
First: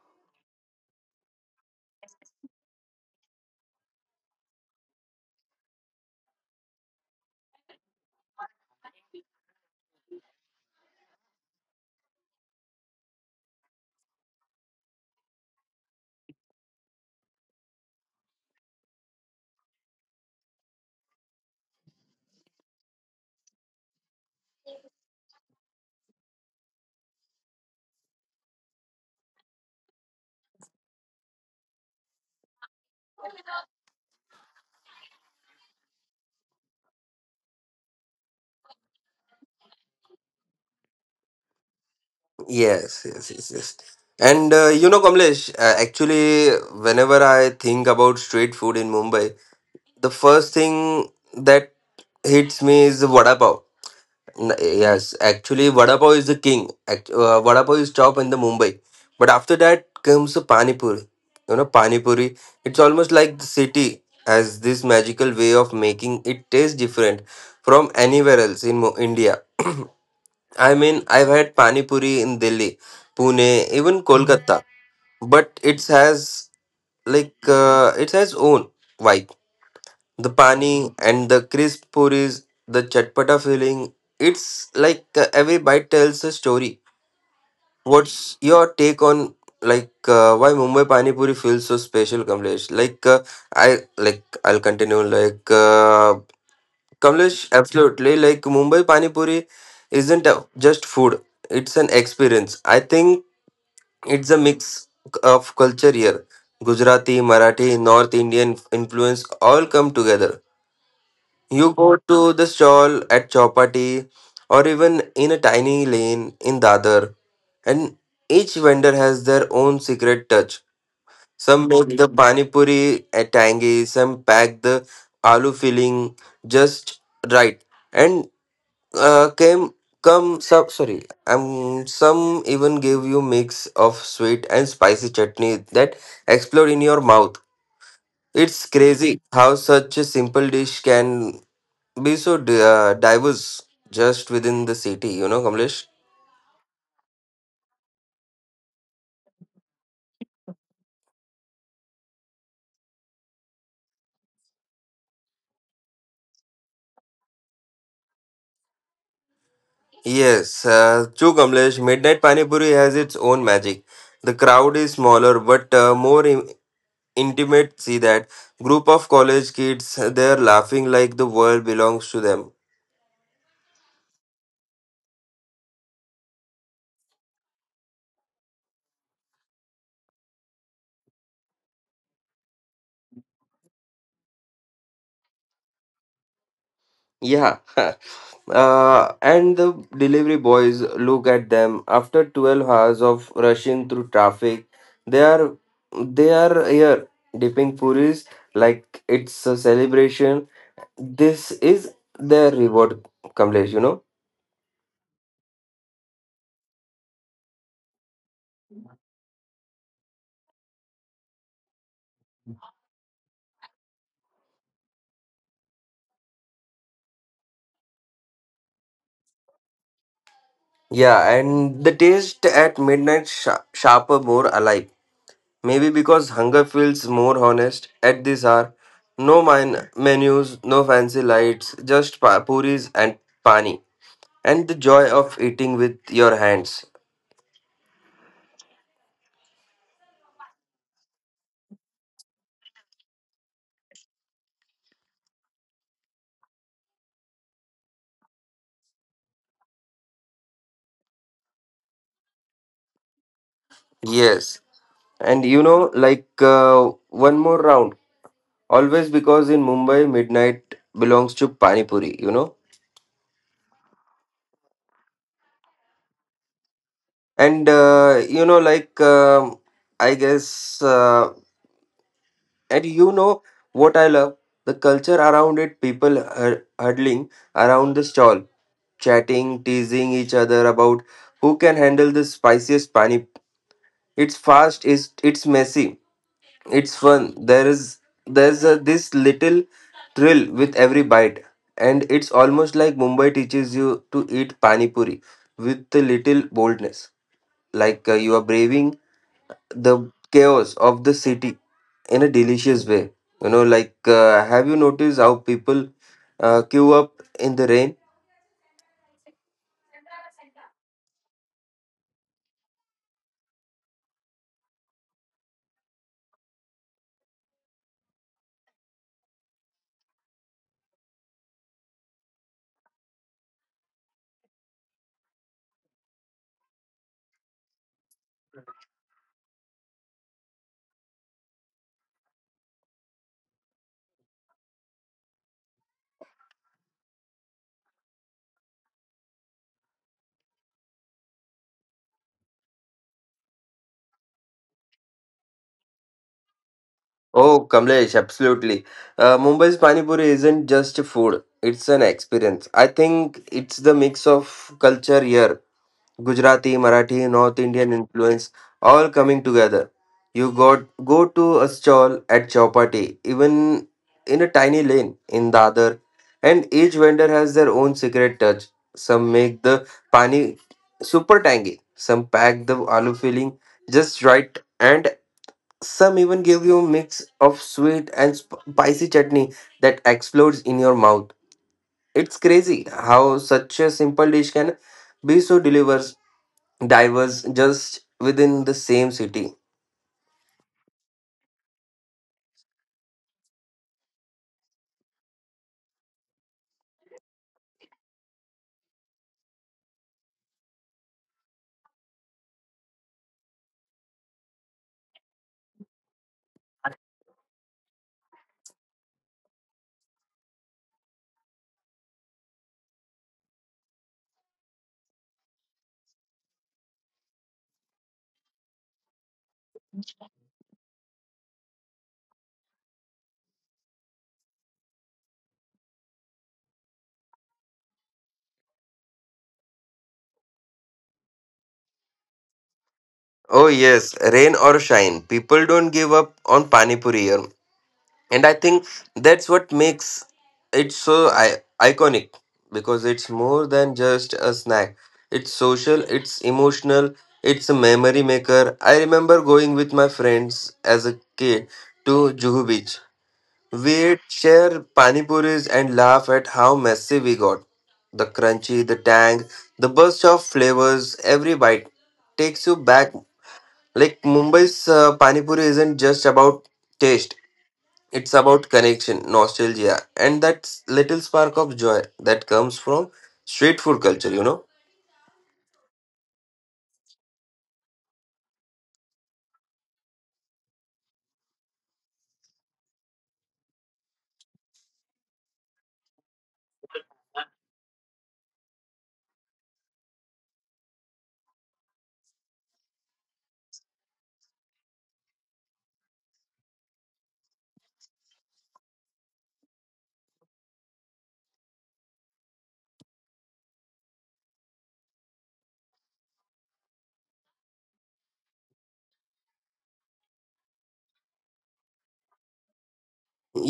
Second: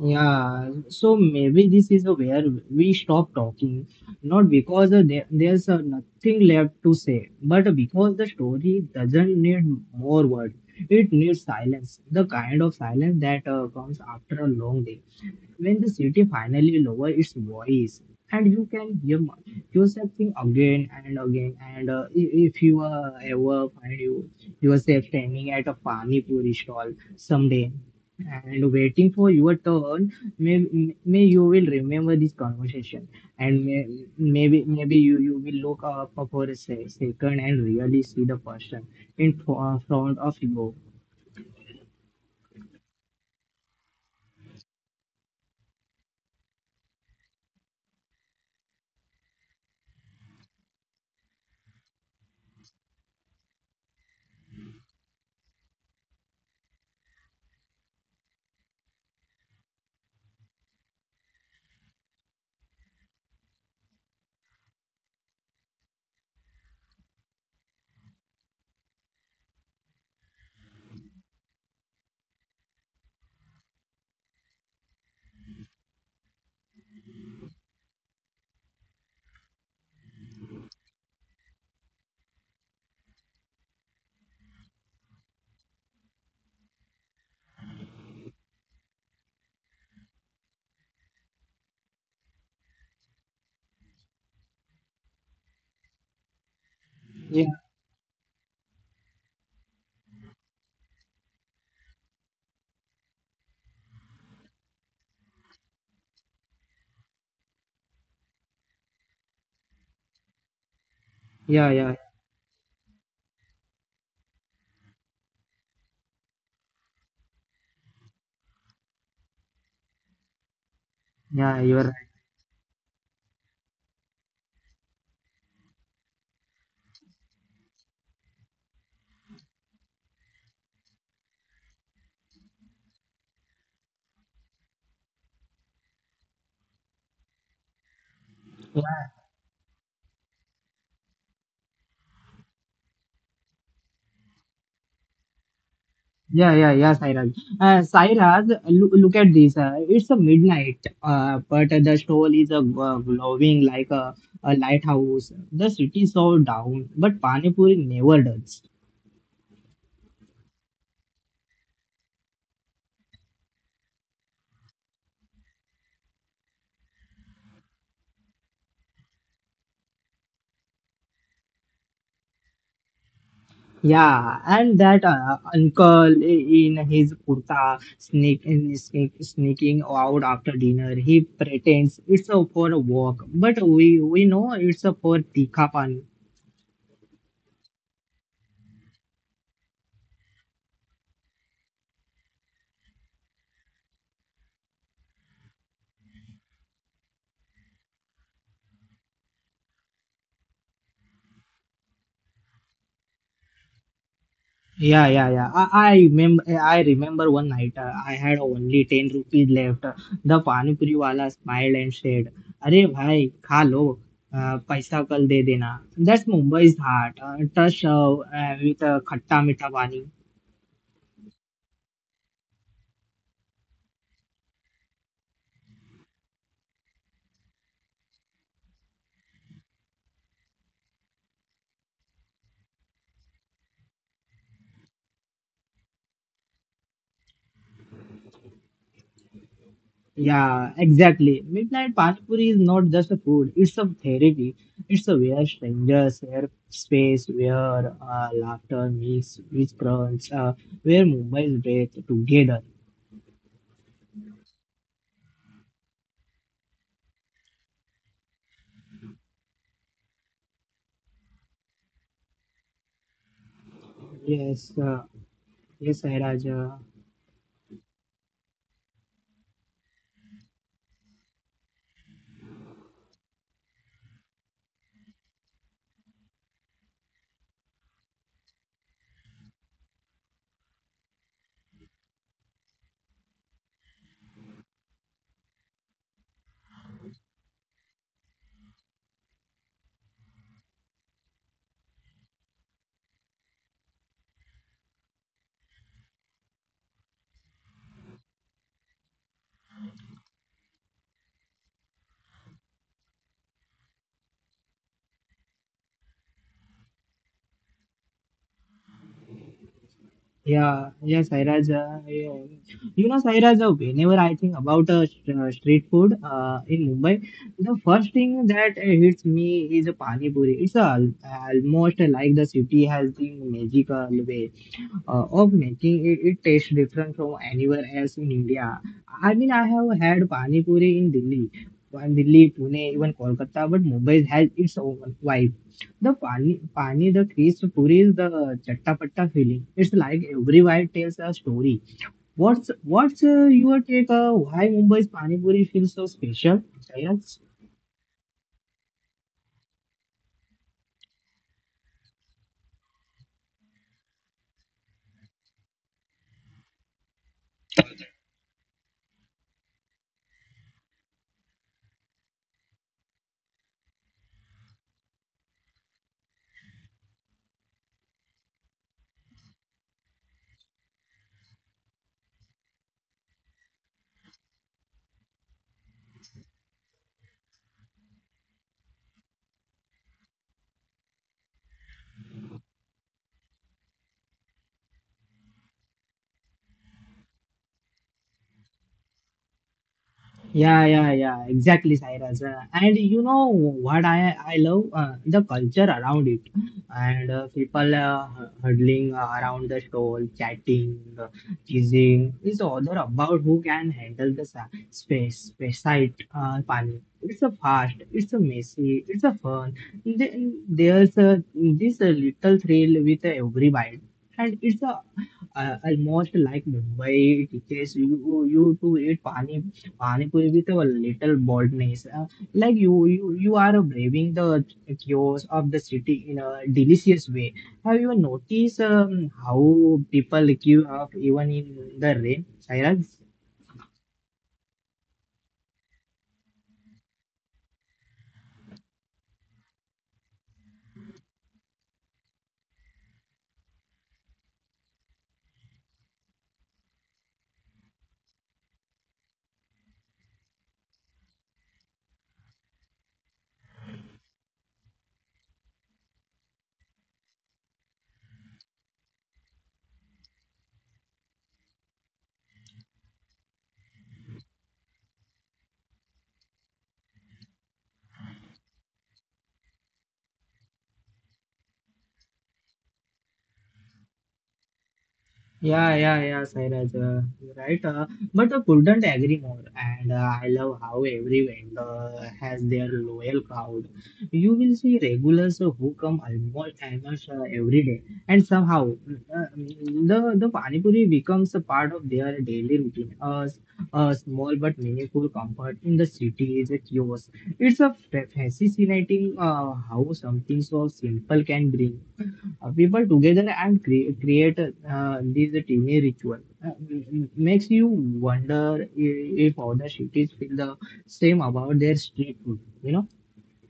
[SPEAKER 1] Yeah, so maybe this is where we stop talking, not because there's nothing left to say, but because the story doesn't need more words. It needs silence, the kind of silence that comes after a long day when the city finally lowers its voice and you can hear yourself sing again and again. And if you ever find yourself standing at a pani puri stall someday and waiting for your turn, may, may you will remember this conversation, and maybe you will look up for a second and really see the person in front of you.
[SPEAKER 2] Yes, yes, yes, yes. And you know, Kamlesh, actually, whenever I think about street food in Mumbai, the first thing that hits me is the vada pav. Yes, actually, vada pav is the king. Vada pav is top in the Mumbai, but after that comes the pani puri. You know, pani puri. It's almost like the city has this magical way of making it taste different from anywhere else in India. I mean, I've had pani puri in Delhi, Pune, even Kolkata, but it has it has own vibe. The pani and the crisp puris, the chatpata filling. It's like every bite tells a story. What's your take on why Mumbai pani puri feels so special, Kamlesh? I'll continue
[SPEAKER 1] Yeah,
[SPEAKER 2] Kamlesh, absolutely, like Mumbai pani puri isn't just food. It's an experience. I think it's a mix of culture here. Gujarati, Marathi, North Indian influence all come together.
[SPEAKER 1] yeah,
[SPEAKER 2] You
[SPEAKER 1] yeah,
[SPEAKER 2] go to the stall at Chowpatty or even in a tiny lane in Dadar, and each vendor has their own secret touch.
[SPEAKER 1] yeah,
[SPEAKER 2] Some
[SPEAKER 1] you're right.
[SPEAKER 2] make the pani puri a tangy, some pack the aloo filling just right, and came come some sorry, some even give you mix of sweet and spicy chutney that explode in your mouth. It's crazy how such a simple dish can be so diverse just within the city, you know, Kamlesh?
[SPEAKER 1] Yeah, yeah, yeah, Sairaj. Sairaj, look at this. It's a midnight, but the stove is a glowing like a lighthouse. The city so down, but pani puri never does.
[SPEAKER 2] Yes, true, Kamlesh. Midnight Pani Puri has its own magic. The crowd is smaller but more intimate. See that group of college kids, they're laughing like the world belongs to them.
[SPEAKER 1] Yeah, and that uncle in his kurta sneak sneaking out after dinner. He pretends it's a for a walk, but we know it's a for tikha.
[SPEAKER 2] Yeah. And the delivery boys look at them after 12 hours of rushing through traffic. They are they are here dipping puris like it's a celebration. This is the reward, Kamlesh, you know?
[SPEAKER 1] Yeah, yeah, yeah. I remember. I remember one night I had only 10 rupees left. The pani puri wala smiled and said, "अरे भाई खा लो, पैसा कल दे देना." That's Mumbai's heart. Touch with khatta mita pani.
[SPEAKER 2] Yeah, and the taste at midnight sharper, more alive. Maybe because hunger feels more honest at this hour. No menus, no fancy lights, just puris and pani. And the joy of eating with your hands.
[SPEAKER 1] Yeah, exactly. Midnight pani puri is not just a food. It's a therapy. It's a where strangers share space, where laughter meets with crowds, where Mumbai's breath together.
[SPEAKER 2] Yes. And you know, one more round. Always, because in Mumbai, midnight belongs to Pani Puri, you know?
[SPEAKER 1] Yes, yes, Sairaj.
[SPEAKER 2] And you know like I guess and you know what I love: the culture around it, people huddling around the stall, chatting, teasing each other about who can handle the spiciest pani. It's fast, it's messy, it's fun. There's this little thrill with every bite, and it's almost like Mumbai teaches you to eat pani puri with a little boldness, like you are braving the chaos of the city in a delicious way. You know, have you noticed how people queue up in the rain?
[SPEAKER 1] Yeah, yeah, Sairaj. Yeah. You know, Sairaj, whenever I think about street food in Mumbai, the first thing that hits me is a pani puri. It's almost like the city has the magical way of making it tastes different from anywhere else in India. I mean, I have had pani puri in Delhi, and Delhi, Pune, even Kolkata, but Mumbai has its own vibe. The Pani, the crisp puri is the chattapatta feeling. It's like every bite tells a story. What's your take? Why Mumbai's pani puri feels so special? Chayas?
[SPEAKER 2] Oh, Kamlesh, absolutely. Mumbai's Pani Puri isn't just food, it's an experience. I think it's the mix of culture here: Gujarati, Marathi, North Indian influence all coming together. You got go to a stall at Chowpatty, even in a tiny lane in Dadar, and each vendor has their own secret touch. Some make the pani super tangy, some pack the aloo filling just right, and some even give you a mix of sweet and spicy chutney that explodes in your mouth. It's crazy how such a simple dish can be so delivers divers just within the same city.
[SPEAKER 1] Yeah, yeah, yeah, exactly, Cyrus. And you know what I love the culture around it, and people huddling around the stall, chatting, teasing. It's all about who can handle the sa- space, space site, pani. It's a fast, it's a messy, it's a fun. Th- There's this little thrill with every bite, and it's a almost like Mumbai teaches you to eat panipuri with a little boldness, like you are braving the chaos of the city in a delicious way. Have you noticed how people queue up even in the rain, Sairaj?
[SPEAKER 2] Oh yes, rain or shine, people don't give up on pani puri here, and I think that's what makes it so iconic because it's more than just a snack. It's social, it's emotional, it's a memory maker. I remember going with my friends as a kid to Juhu Beach. We'd share panipuris and laugh at how messy we got. The crunchy, the tang, the burst of flavors, every bite takes you back. Like Mumbai's panipuri isn't just about taste, it's about connection, nostalgia, and that little spark of joy that comes from street food culture, you know?
[SPEAKER 1] Yeah, yeah, yeah, Sairaj, you're right. But I couldn't agree more. And I love how every vendor has their loyal crowd. You will see regulars who come almost every day, and somehow the pani puri becomes a part of their daily routine, a small but meaningful comfort in the city is a kiosk. It's a fascinating how something so simple can bring people together and create these teeny ritual makes you wonder if other cities feel the same about their street food, you know.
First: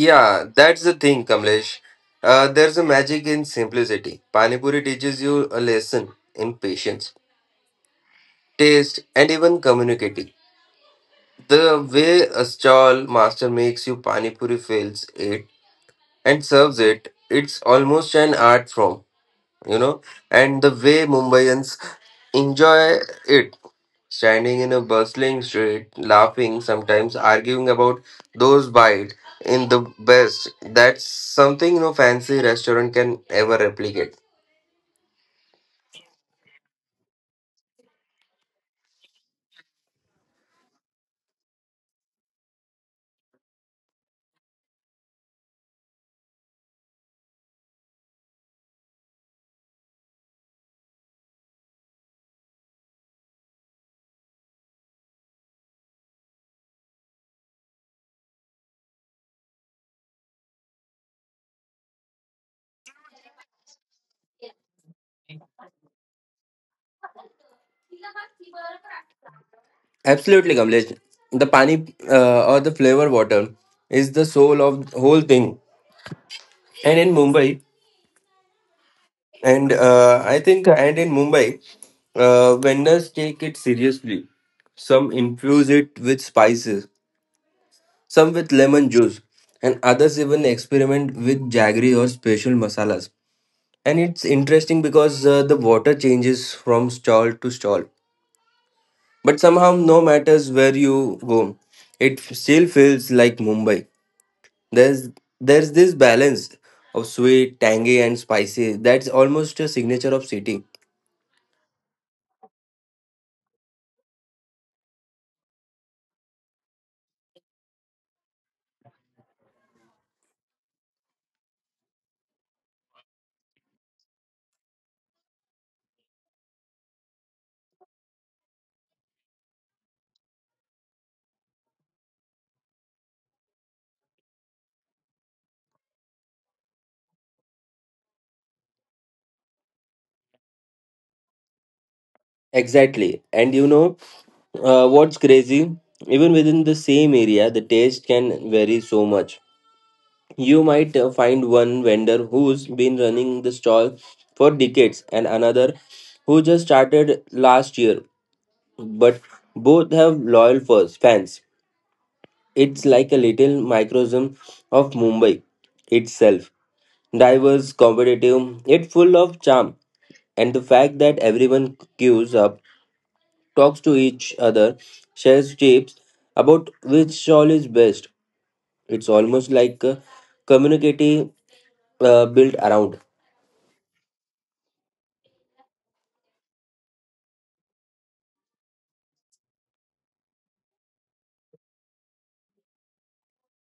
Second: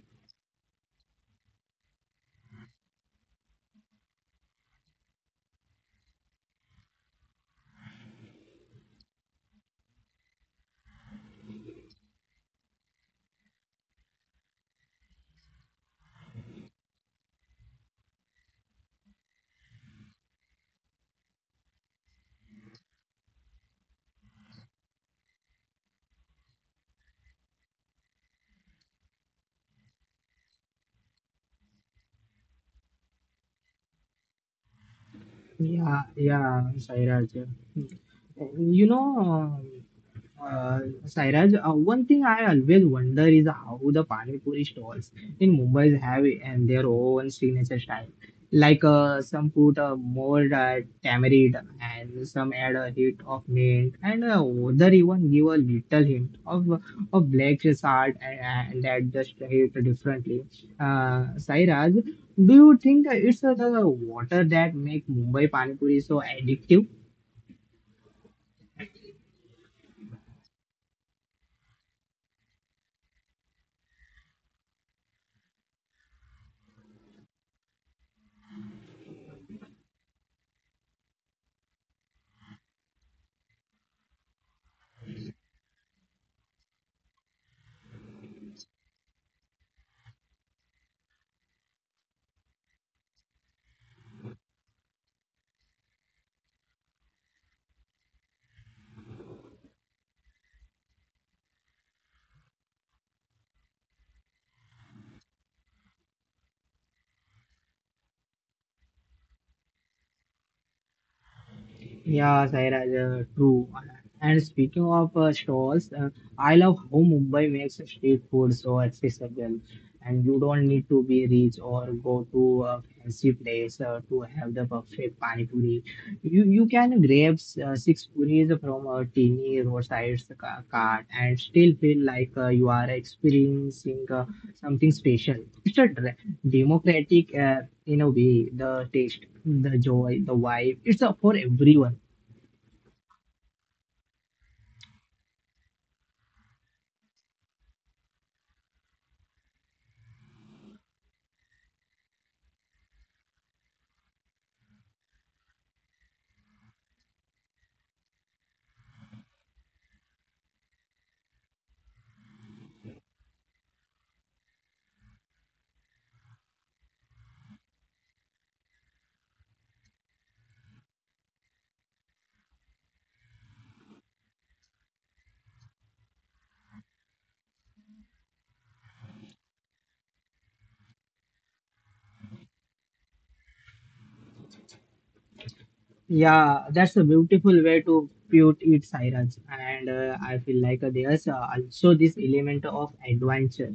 [SPEAKER 2] Yeah, that's the thing, Kamlesh. There's a magic in simplicity. Panipuri teaches you a lesson in patience, taste, and even communicating. The way a stall master makes you pani puri, fills it and serves it, it's almost an art form, you know. And the way Mumbaians enjoy it, standing in a bustling street, laughing, sometimes arguing about those bites in the best. That's something no fancy restaurant can ever replicate.
[SPEAKER 1] Yeah, yeah, Sairaj. you know um, Uh, Sairaj, one thing I always wonder is how the pani puri stalls in Mumbai have it and their own signature style. Like some put more tamarind, and some add a hit of mint, and other even give a little hint of black salt, and that just hit differently. Sairaj, do you think it's the water that make Mumbai pani puri so addictive?
[SPEAKER 2] Absolutely, Kamlesh. The pani or the flavor water is the soul of the whole thing. And in Mumbai. And I think and in Mumbai, vendors take it seriously. Some infuse it with spices, some with lemon juice, and others even experiment with jaggery or special masalas. And it's interesting because the water changes from stall to stall, but somehow no matters where you go, it still feels like Mumbai. There's there's this balance of sweet, tangy, and spicy that's almost a signature of city.
[SPEAKER 1] Yeah, Sairaj, true. And speaking of stalls, I love how Mumbai makes street food so accessible, and you don't need to be rich or go to a fancy place to have the perfect pani puri. You can grab six puris from a teeny roadside cart and still feel like you are experiencing something special. It's a democratic, in a way, the taste, the joy, the vibe. It's for everyone.
[SPEAKER 2] Exactly. And you know what's crazy? Even within the same area, the taste can vary so much. You might find one vendor who's been running the stall for decades and another who just started last year, but both have loyal fans. It's like a little microcosm of Mumbai itself. Diverse, competitive, yet full of charm. And the fact that everyone queues up, talks to each other, shares tips about which shawl is best. It's almost like a community built around.
[SPEAKER 1] Yeah, that's a beautiful way to put it, Sairaj. And I feel like there's also this element of adventure.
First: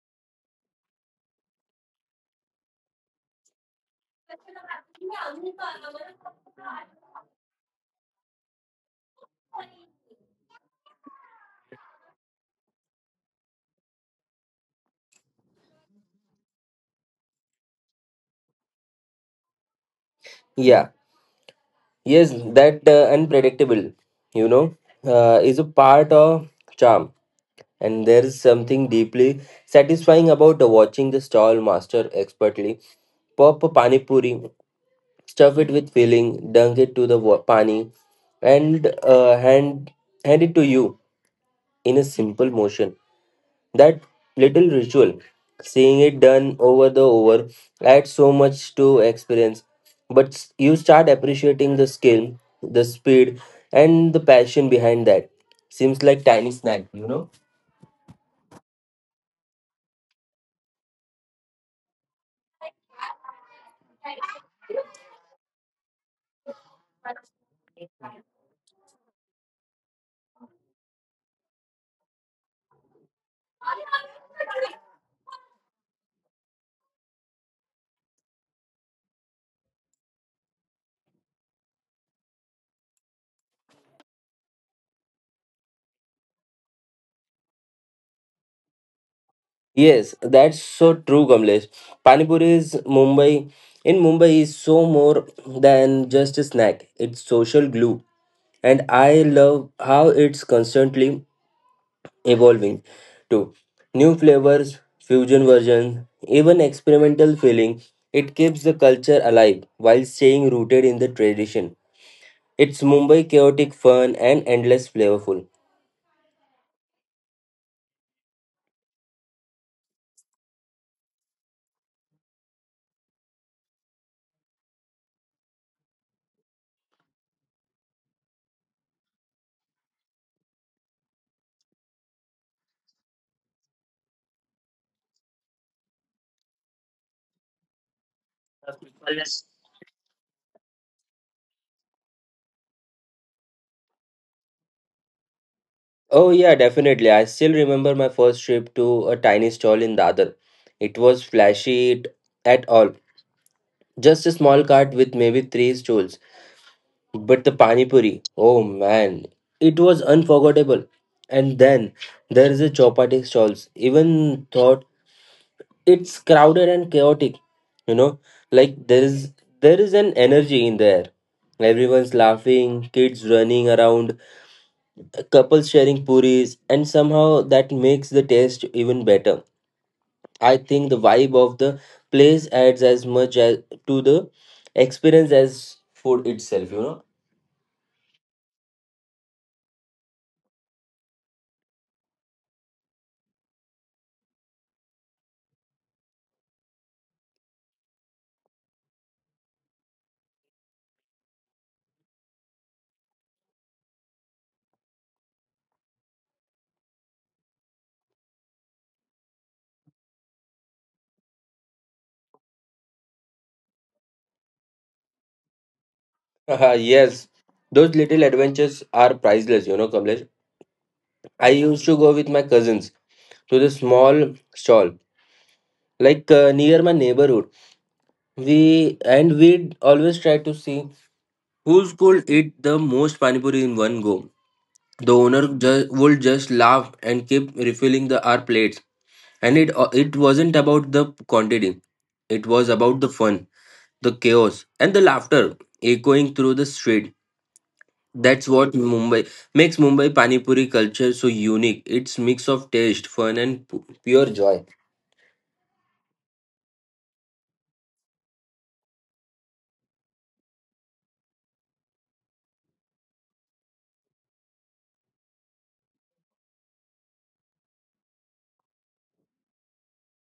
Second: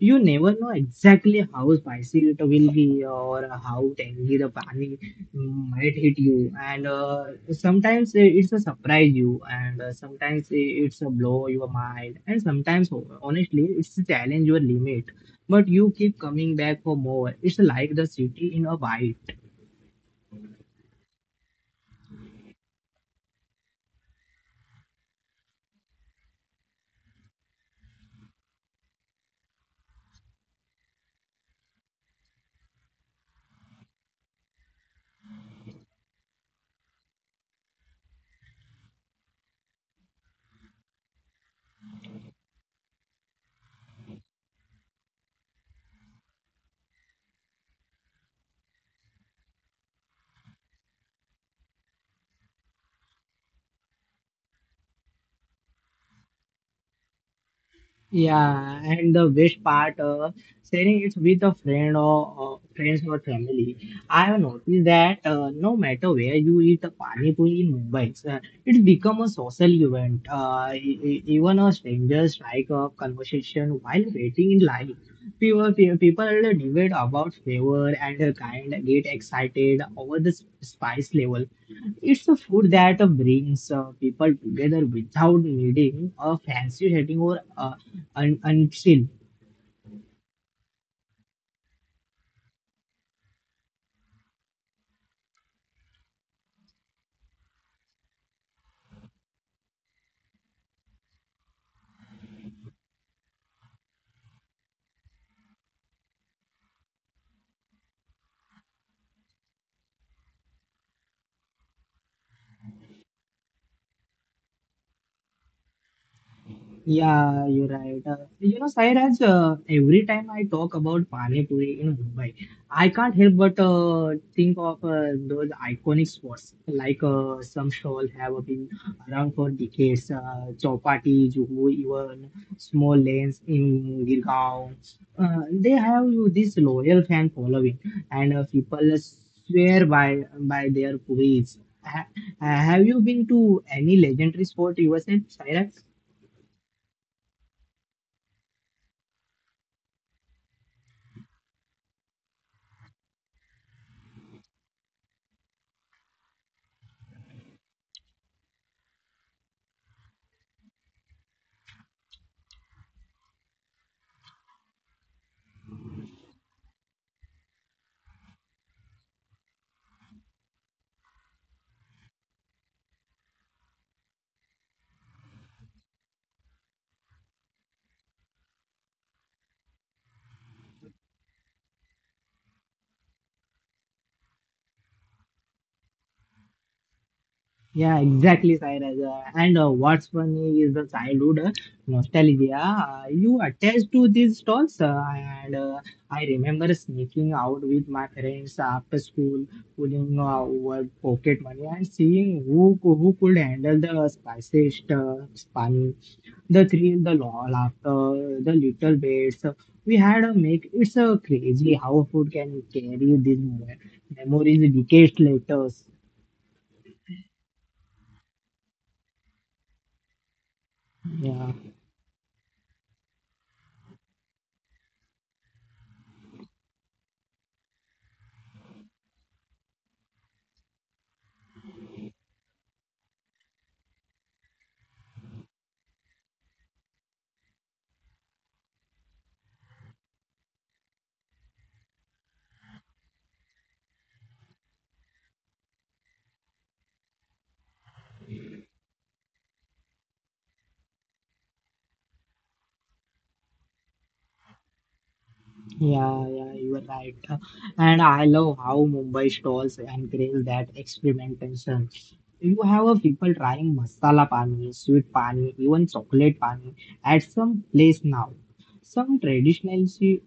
[SPEAKER 1] You never know exactly how spicy it will be or how tangy the pani might hit you. And sometimes it's a surprise you, and sometimes it's a blow your mind, and sometimes, honestly, it's a challenge your limit. But you keep coming back for more. It's like the city in a bite.
[SPEAKER 2] Yeah, yes, that unpredictable, you know, is a part of charm. And there is something deeply satisfying about watching the stall master expertly pop a pani puri, stuff it with filling, dunk it to the pani, and hand it to you in a simple motion. That little ritual, seeing it done over the over, adds so much to experience. But you start appreciating the skill, the speed, and the passion behind that. Seems like tiny snack, you know.
[SPEAKER 1] Yeah, and the best part, sharing it with a friend or friends or family. I have noticed that no matter where you eat a pani puri in Mumbai, it's become a social event. Even a stranger strike up conversation while waiting in line. People debate about flavor and kind, get excited over the spice level. It's a food that brings people together without needing a fancy setting or and still.
[SPEAKER 2] Yes, that's so true, Kamlesh. Panipuri is Mumbai. In Mumbai, is so more than just a snack. It's social glue, and I love how it's constantly evolving to new flavors, fusion versions, even experimental feeling. It keeps the culture alive while staying rooted in the tradition. It's Mumbai chaotic fun and endless flavorful.
[SPEAKER 1] Yeah, you're right. You know, Sairaj, every time I talk about pani puri in Mumbai, I can't help but think of those iconic spots. Like some stalls have been around for decades. Chowpatty, Juhu, even small lanes in Girgaon. They have this loyal fan following, and people swear by their puris. Ha- have you been to any legendary spot yourself, Sairaj?
[SPEAKER 2] Oh yeah, definitely. I still remember my first trip to a tiny stall in Dadar. It was flashy at all. Just a small cart with maybe three stools. But the Pani Puri, oh man, it was unforgettable. And then there is a chapati stalls. Even thought it's crowded and chaotic, you know, like there is an energy in there. Everyone's laughing, kids running around, couples sharing puris, and somehow that makes the taste even better. I think the vibe of the place adds as much as to the experience as food itself, you know.
[SPEAKER 1] Yeah, exactly, Sairaj. And what's funny is the childhood nostalgia you attach to these stalls. And I remember sneaking out with my friends after school, pulling over pocket money and seeing who who could handle the spiciest spani, the thrill, the laughter, the little bits. We had a make. It's crazy how food can carry these memories decades later.
[SPEAKER 2] Haha, yes, those little adventures are priceless, you know, Kamlesh. I
[SPEAKER 1] Yeah.
[SPEAKER 2] used to go with my cousins to the small stall, like near my neighborhood. We'd always try to see who could eat the most pani puri in one go. The owner would just laugh and keep refilling the our plates. And it wasn't about the quantity; it was about the fun, the chaos, and the laughter echoing through the street. That's what Mumbai makes Mumbai Pani Puri culture so unique. It's mix of taste, fun, and pure joy.
[SPEAKER 1] Yeah, you are right. And I love how Mumbai stalls encourage that experimentation. You have a people trying masala pani, sweet pani, even chocolate pani at some place now. Some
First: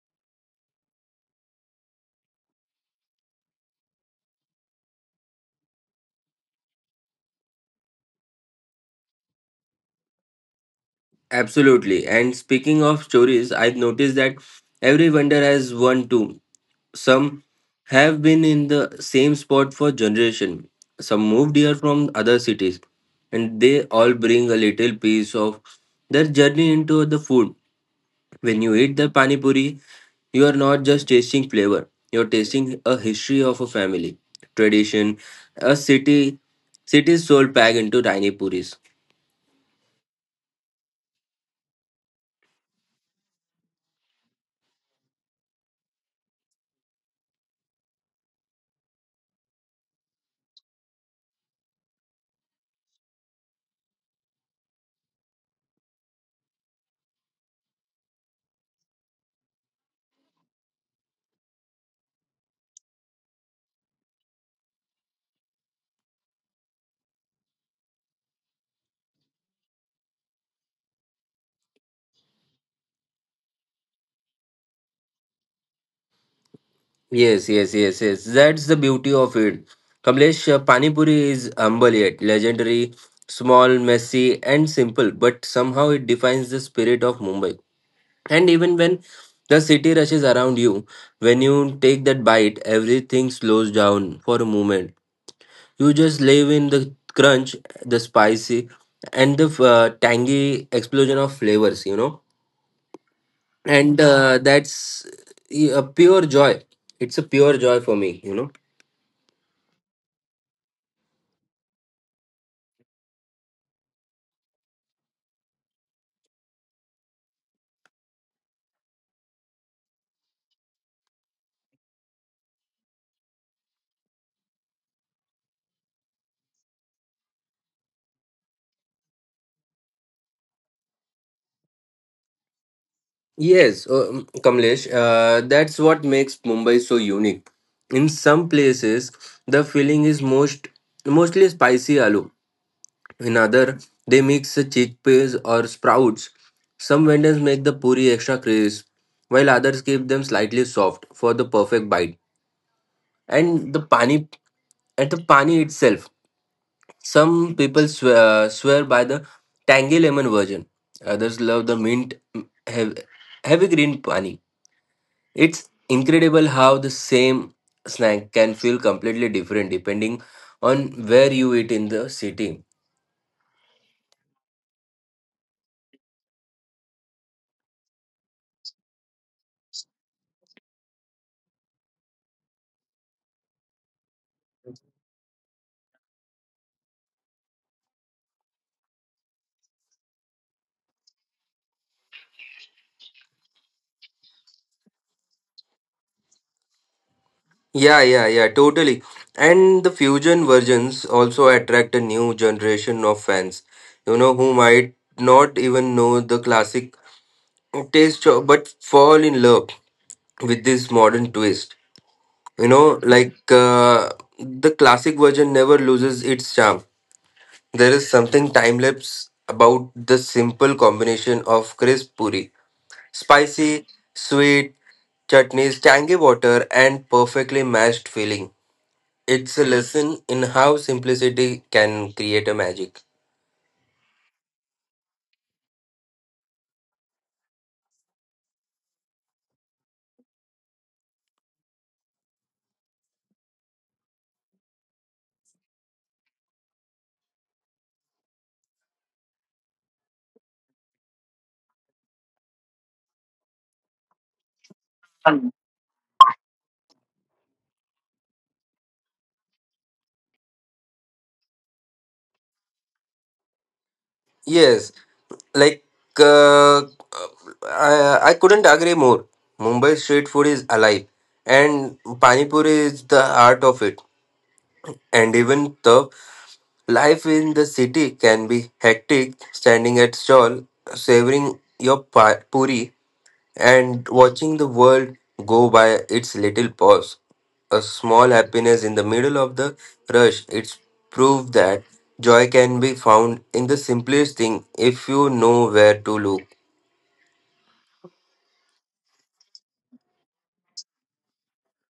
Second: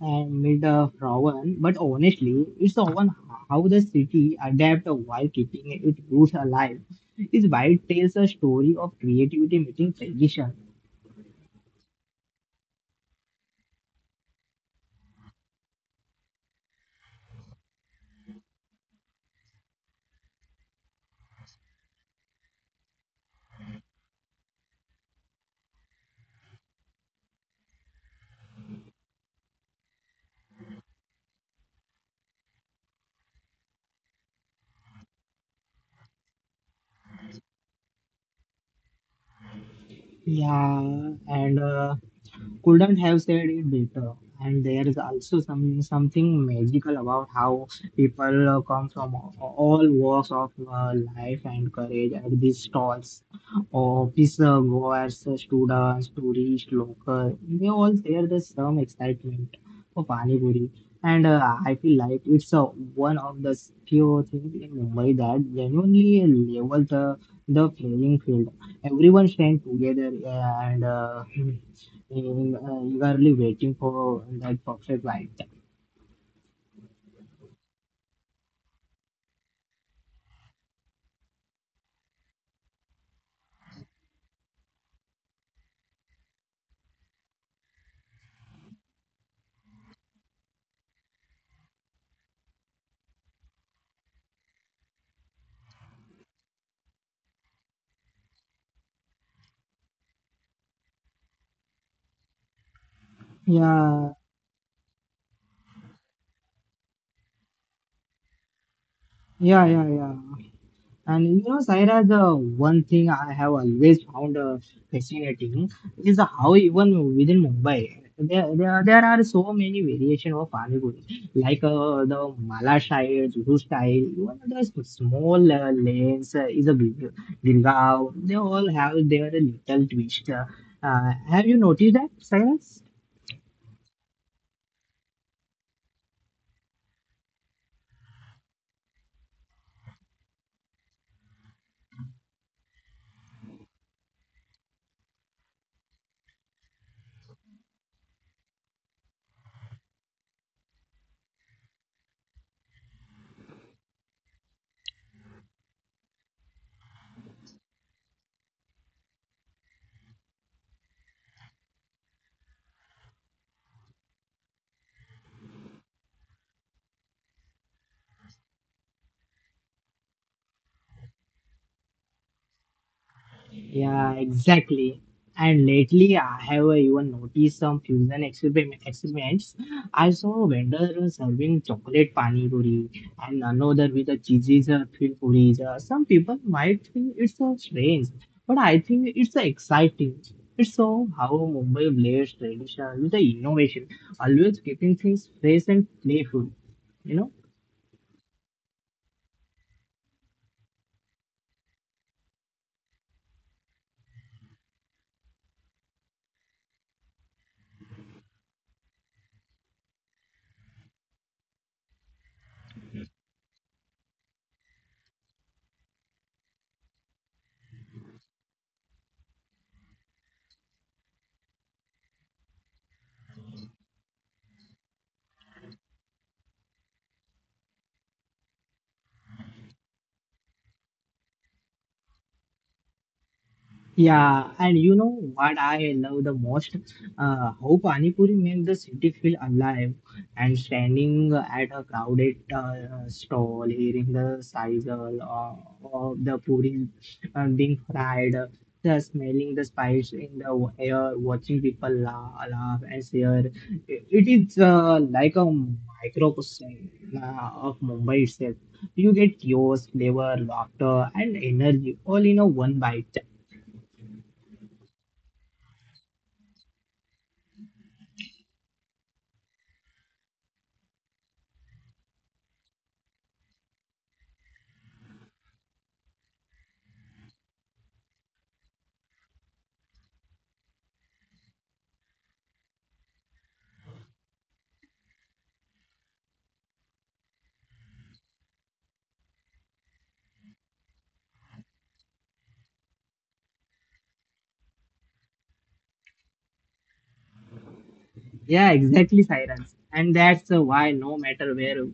[SPEAKER 1] and made a rawan, but honestly, it's often how the city adapt while keeping its roots alive. It's why it tells a story of creativity meeting tradition.
[SPEAKER 2] Absolutely. And speaking of stories, I've noticed that every vendor has one too. Some have been in the same spot for generation. Some moved here from other cities, and they all bring a little piece of their journey into the food. When you eat the pani puri, you are not just tasting flavor, you're tasting a history of a family, tradition, a city, city's soul packed into tiny puris.
[SPEAKER 1] Yeah, and Couldn't have said it better. And there is also something magical about how people come from all walks of life and courage at these stalls. Office goers, students, tourists, local, they all share the some excitement for Pani Puri. And I feel like it's one of the few things in Mumbai that genuinely level the playing field everyone stand together and in, eagerly waiting for that perfect light.
[SPEAKER 2] Yes, yes, yes, yes, that's the beauty of it. Kamlesh, Pani Puri is humble yet legendary, small, messy, and simple, but somehow it defines the spirit of Mumbai. And even when the city rushes around you, when you take that bite, everything slows down for a moment. You just live in the crunch, the spicy, and the tangy explosion of flavors, you know. And
[SPEAKER 1] Yeah,
[SPEAKER 2] that's a pure joy. It's a pure joy for me, you know.
[SPEAKER 1] yeah. And you know, Saira, the one thing I have always found fascinating is how even within Mumbai, there are so many variation of Pani Puri, like the Mala style, Juhu style, even the small lanes is a big Gurgaon. They all have their little twist. Have you noticed that, Saira?
[SPEAKER 2] Yes, Kamlesh, that's what makes Mumbai so unique. In some places, the filling is mostly spicy aloo. In other, they mix the chickpeas or sprouts. Some vendors make the puri extra crisp, while others keep them slightly soft for the perfect bite. And the pani at the pani itself, some people swear by the tangy lemon version. Others love the mint heavy, heavy green pani. It's incredible how the same snack can feel completely different depending on where you eat in the city.
[SPEAKER 1] Yeah, exactly. And lately, I have even noticed some fusion experiments. I saw a vendor serving chocolate pani puri and another with a cheesy filled puris. Some people might think it's strange, but I think it's exciting. It's so how Mumbai blends tradition with the innovation, always keeping things fresh and playful. You know.
[SPEAKER 2] Yeah, yeah, yeah, totally. And the fusion versions also attract a new generation of fans, you know, who might not even know the classic taste of, but fall in love with this modern twist. You know, the classic version never loses its charm. There is something time lapse about the simple combination of crisp puri, spicy, sweet, chutneys, tangy water, and perfectly mashed filling. It's a lesson in how simplicity can create a magic.
[SPEAKER 1] Yeah, and you know what I love the most? How Pani Puri makes the city feel alive and standing at a crowded stall, hearing the sizzle of the puri being fried, the smelling the spice in the air, watching people la laugh and share. It is like a microcosm of Mumbai itself. You get chaos, flavor, laughter, and energy all in a one bite.
[SPEAKER 2] Yes, like uh, I couldn't agree more. Mumbai street food is alive, and pani puri is the art of it. And even though life in the city can be hectic, standing at stall, savoring your puri and watching the world go by its little pause, a small happiness in the middle of the rush. It's proof that joy can be found in the simplest thing if you know where to look.
[SPEAKER 1] Yeah, exactly, Cyrus. And that's why no matter where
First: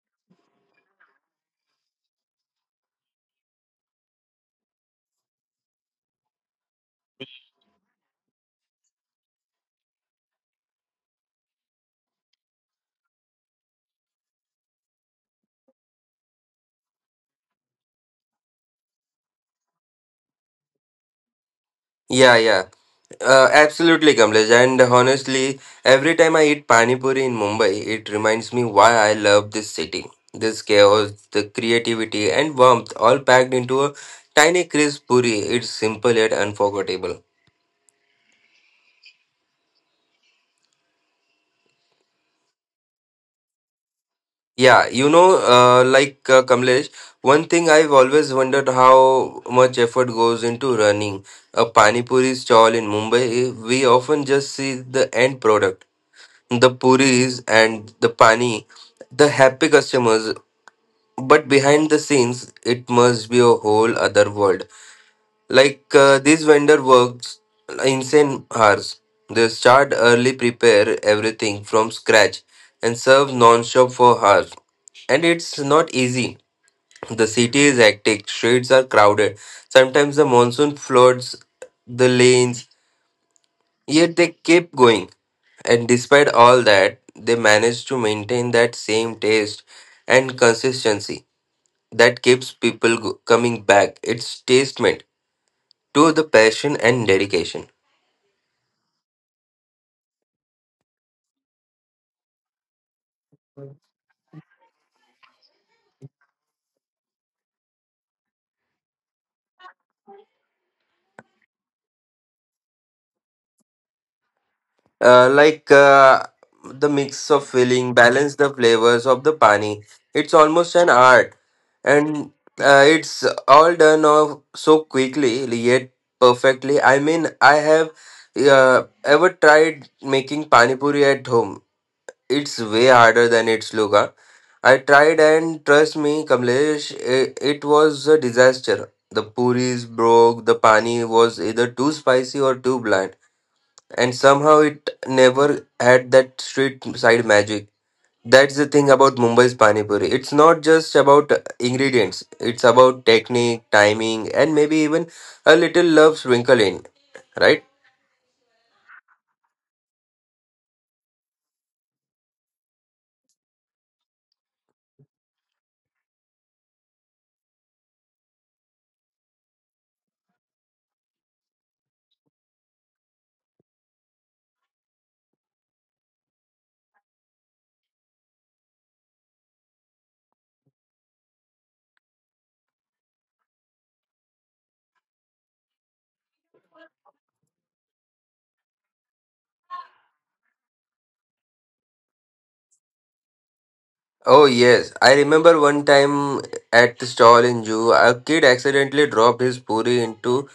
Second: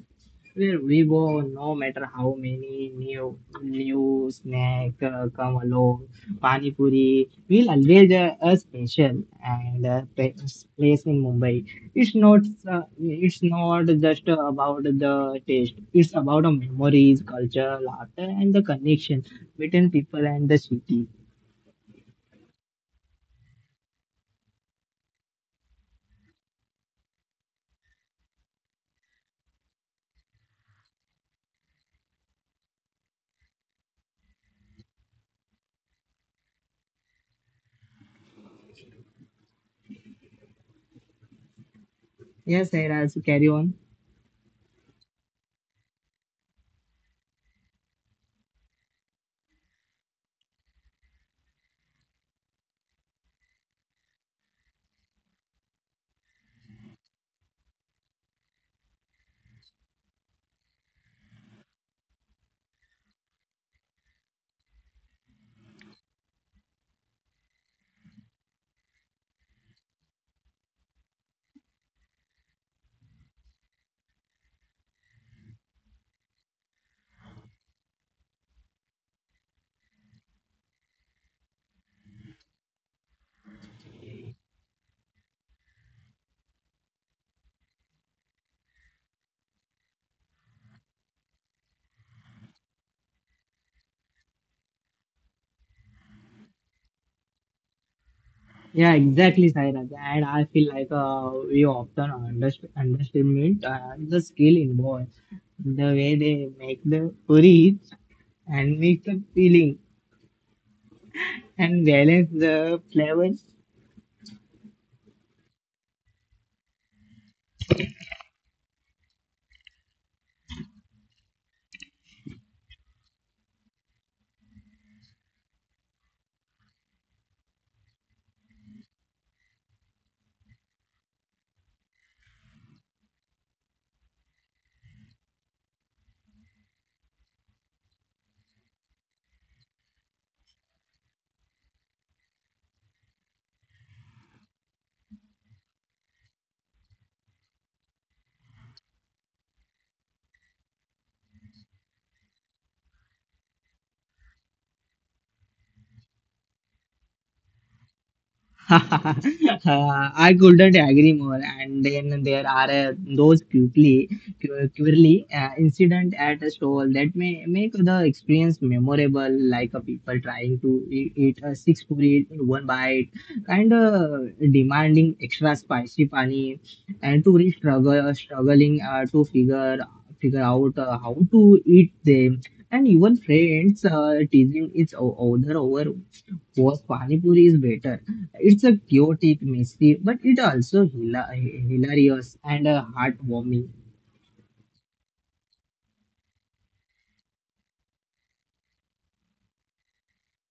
[SPEAKER 1] where we go, no matter how many new snack come along, pani puri will always a special and place in Mumbai. It's not it's not just about the taste. It's about the memories, culture, laughter, and the connection between people and the city.
[SPEAKER 2] Yeah, absolutely, Kamlesh. And honestly, every time I eat pani puri in Mumbai, it reminds me why I love this city. This chaos, the creativity, and warmth all packed into a tiny crisp puri. It's simple yet unforgettable.
[SPEAKER 1] Yes, Cyrus, carry on.
[SPEAKER 2] Yeah, you know, Kamlesh, one thing I've always wondered how much effort goes into running a pani puri stall in Mumbai. We often just see the end product, the puris and the pani, the happy customers. But behind the scenes, it must be a whole other world. This vendor works insane hours. They start early, prepare everything from scratch, and serve non-stop for hours. And it's not easy. The city is hectic, streets are crowded. Sometimes the monsoon floods the lanes, yet they keep going. And despite all that, they manage to maintain that same taste and consistency that keeps coming back. It's testament to the passion and dedication.
[SPEAKER 1] Yeah, exactly, Sairaj. And I feel like we often underestimate the skill involved, the way they make the porridge and mix the filling and balance the flavors.
[SPEAKER 2] uh, like uh, the mix of filling balance the flavors of the pani, it's almost an art, and it's all done off so quickly yet perfectly. I mean, I have ever tried making pani puri at home, it's way harder than it's look. Huh? I tried, and trust me Kamlesh, it was a disaster. The puris broke, the pani was either too spicy or too bland, and somehow it never had that street side magic. That's the thing about Mumbai's Pani Puri. It's not just about ingredients, it's about technique, timing, and maybe even a little love sprinkled in, right?
[SPEAKER 1] I couldn't agree more. And then there are purely incident at a stall that may make the experience memorable, like a people trying to eat a six puri in one bite, kind of demanding extra spicy pani, and tourists struggling to figure out how to eat them. And even friends teasing each other over was Pani Puri is better. It's a chaotic, messy, but it also hilarious and heartwarming.
[SPEAKER 2] Oh, yes. I remember one time at the stall in Jew, a kid accidentally dropped his puri into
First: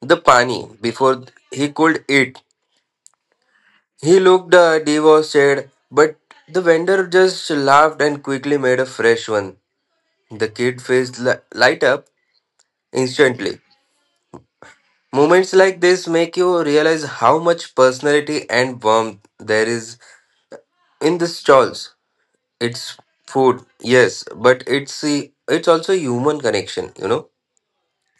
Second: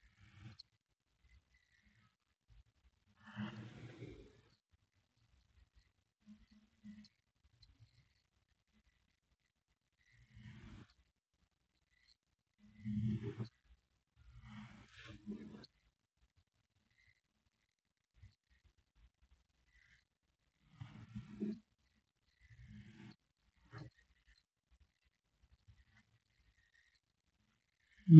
[SPEAKER 2] the pani before he could eat. He looked devastated, but the vendor just laughed and quickly made a fresh one. The light up instantly. Moments like this make you realize how much personality and warmth there is in the stalls. It's food, yes, but it's also human connection, you know.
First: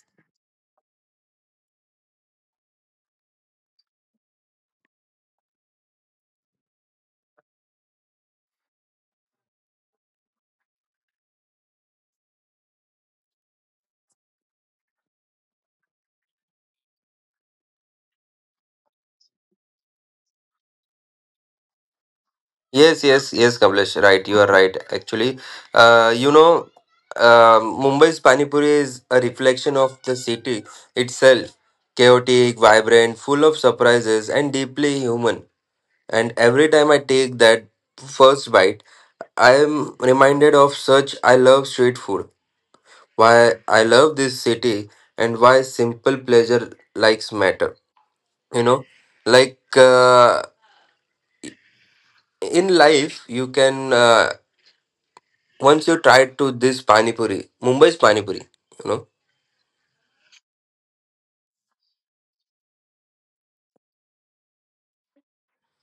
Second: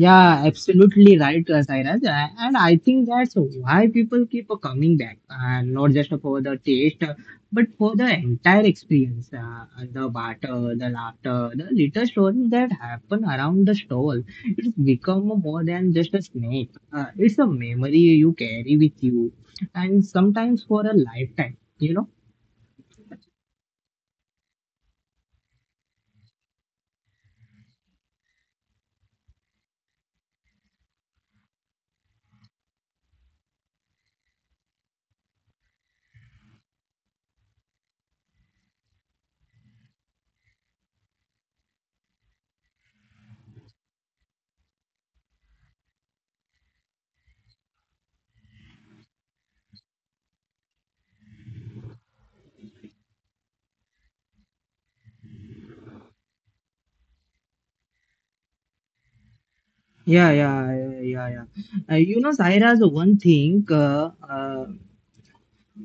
[SPEAKER 1] Yeah, absolutely right, Sairaj. And I think that's why people keep coming back, and not just for the taste, but for the entire experience. The barter, the laughter, the little stories that happen around the stall. It's become more than just a snack. It's a memory you carry with you, and sometimes for a lifetime. You know.
[SPEAKER 2] Yes, yes, yes, Kamlesh, right, you are right. Actually, you know, Mumbai's Pani Puri is a reflection of the city itself, chaotic, vibrant, full of surprises, and deeply human. And every time I take that first bite, I am reminded of such I love street food, why I love this city, and why simple pleasure likes matter. You know, like uh, in life, you can once you try to this pani puri, Mumbai's pani puri. You
[SPEAKER 1] Yeah. You know, Saira, the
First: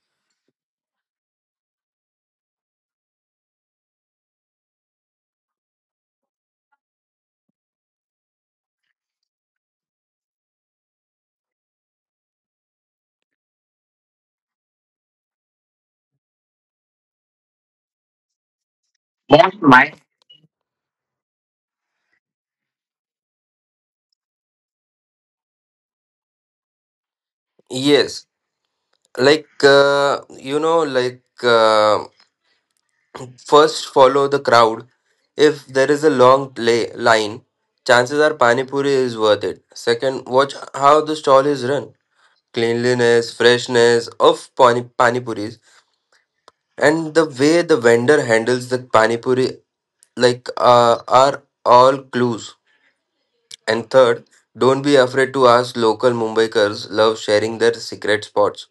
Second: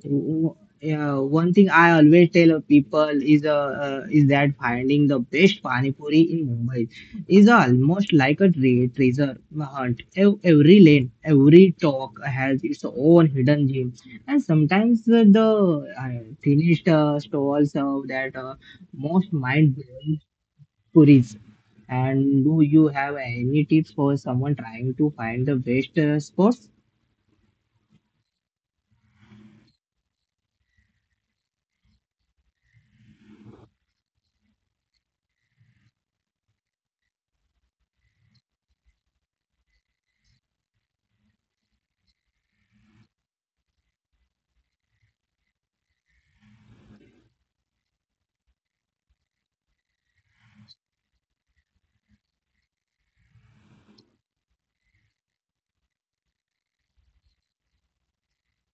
[SPEAKER 1] w- yeah, one thing I always tell of people is that finding the best pani puri in Mumbai is almost like a treasure hunt. Every lane, every talk has its own hidden gem, and sometimes the finished stalls serve that most
[SPEAKER 2] know,
[SPEAKER 1] mind-blowing puris. And do you have any tips for someone trying to find the best spots?
[SPEAKER 2] yes, like uh, you know, like. Uh, First, follow the crowd. If there is a line, chances are Pani Puri is worth it. Second, watch how the stall is run. Cleanliness, freshness of Pani, Pani Puris, and the way the vendor handles the Pani Puri are all clues. And third, don't be afraid to ask local Mumbaikars love sharing their secret spots.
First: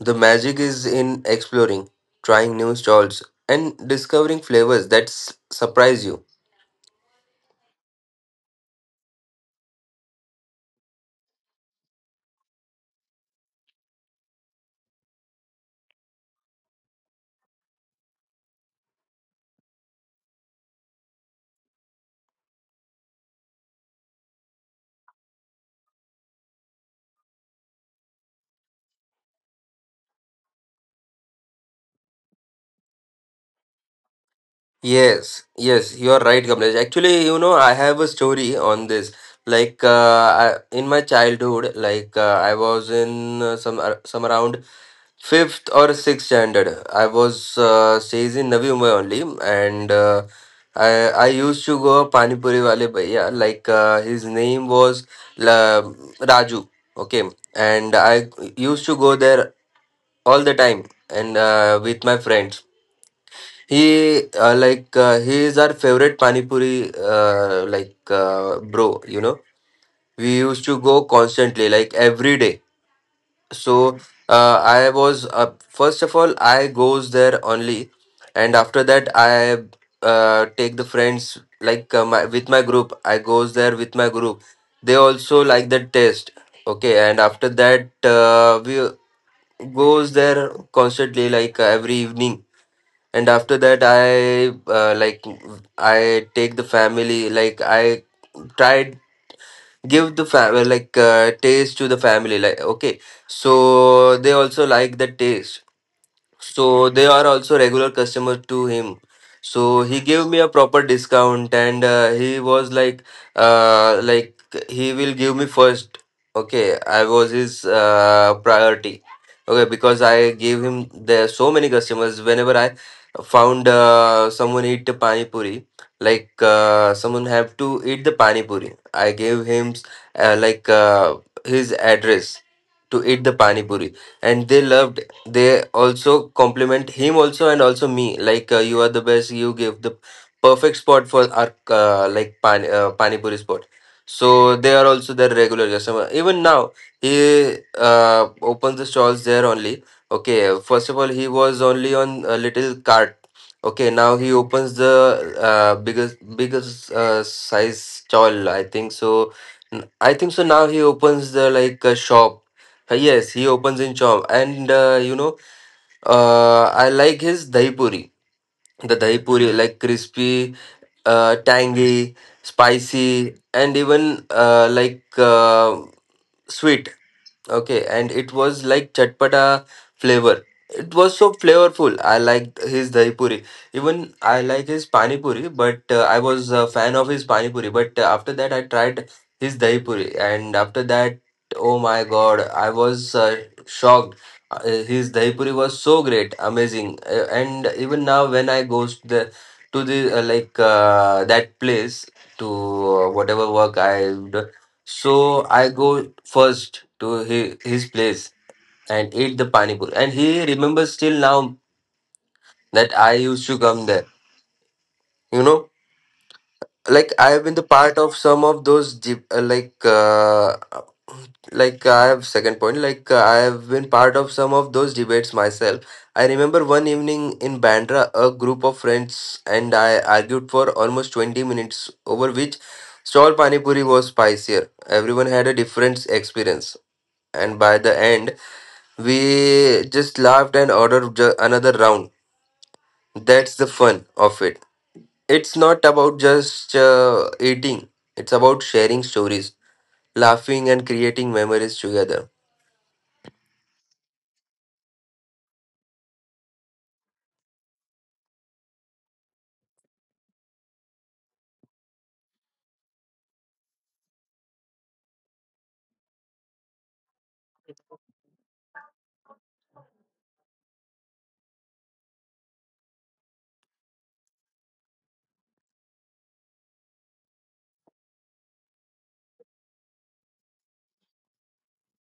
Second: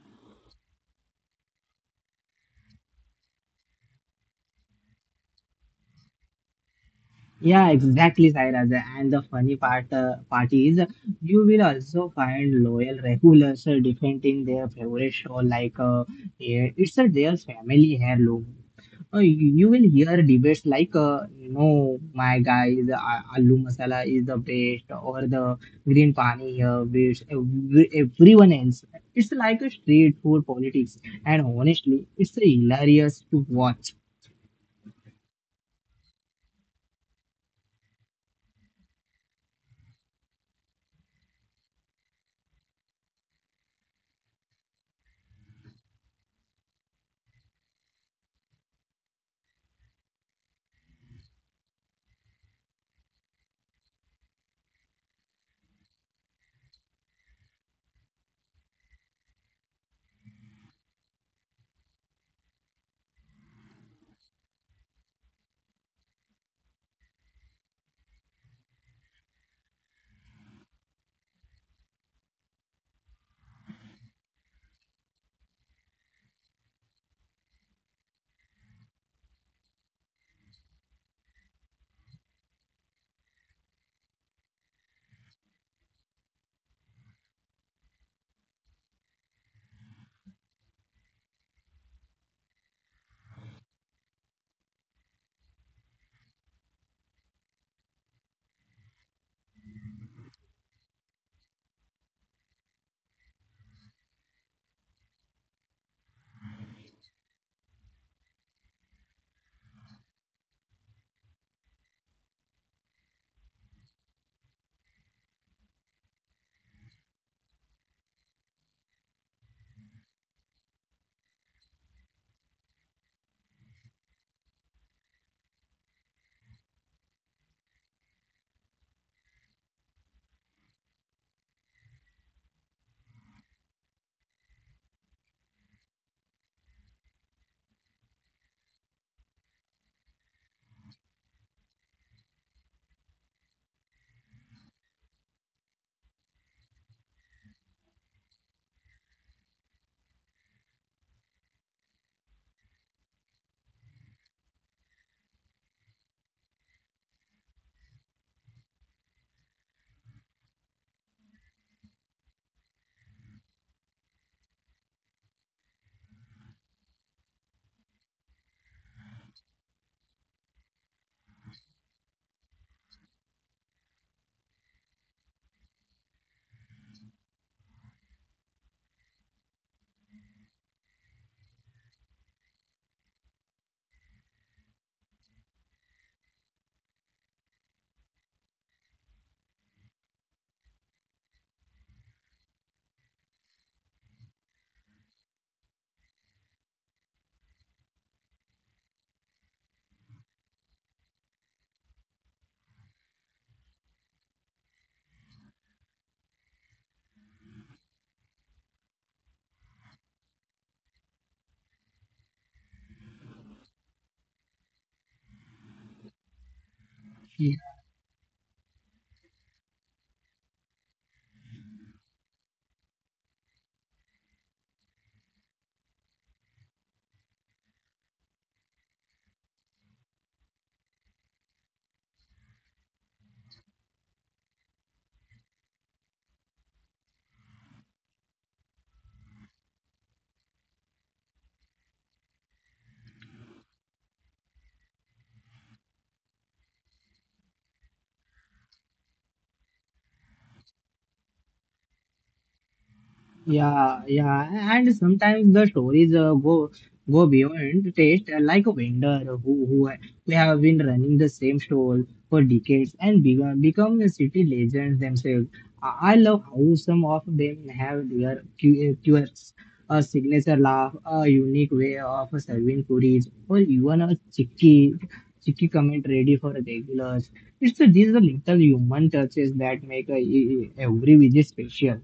[SPEAKER 2] The magic is in exploring, trying new stalls, and discovering flavors surprise you.
[SPEAKER 1] Yeah, exactly, Sairaj. And the funny part is you will also find loyal regulars defending their favorite show like eh, it's their family heirloom. Oh, you will hear debates like, no, my guy, the aloo masala is the best, or the green pani here beats everyone else. It's like a street food politics, and honestly, it's hilarious to watch.
[SPEAKER 2] Yes, yes, you are right, Kamlesh. Actually, you know, I have a story on this. In my childhood, I was in some around fifth or sixth standard. I was stays in Navi Mumbai only, and I used to go Pani Puri wale bhaiya. His name was La, Raju. Okay, and I used to go there all the time and with my friends. He he is our favorite pani puri bro. You know we used to go constantly like every day. So I was first of all I goes there only, and after that I take the friends with my group. I goes there with my group. They also like the taste. Okay, and after that we goes there constantly like every evening, and after that uh, like I take the family, like I tried give the family taste to the family, like okay, so they also like the taste, so they are also regular customers to him. So he gave me a proper discount, and he was like uh, like he will give me first, okay, I was his priority. Okay, because I gave him there so many customers whenever I found someone eat the pani puri, someone have to eat the pani puri, I gave him uh, like uh, his address to eat the pani puri, and they loved. They also compliment him also and also me like, you are the best, you give the perfect spot for our pani puri spot. So they are also their regular customer even now. He opens the stalls there only. Okay, first of all he was only on a little cart. Okay, now he opens the biggest size stall I think so. I think so now he opens the like a shop. Yes, he opens in Chom, and you know, I like his dahi puri. The dahi puri, like crispy, tangy, spicy, and even sweet. Okay, and it was like chatpata flavor. It was so flavorful. I liked his dahi puri. Even I like his pani puri, but I was a fan of his pani puri. But after that, I tried his dahi puri, and after that, oh my God, I was shocked. Uh, his dahi puri was so great, amazing. And even now, when I goes to the like that place, to whatever work I do. So I go first to his place and ate the pani puri. And he remembers till now that I used to come there. You know like I have been the part of some of those deep, I have second point I have been part of some of those debates myself. I remember one evening in Bandra, a group of friends and I argued for almost 20 minutes over which stall pani puri was spicier. Everyone had a different experience, and by the end, we just laughed and another round. That's the fun of it. It's not about just eating, it's about sharing stories, laughing, and creating memories together.
[SPEAKER 1] Yeah, and sometimes the stories go beyond taste, like a vendor who have been running the same stall for decades and become a city legends themselves. I love how some of them have their quirks, a signature laugh, a unique way of serving puris, or even a cheeky comment ready for regulars. It's these are little human touches that make every visit special.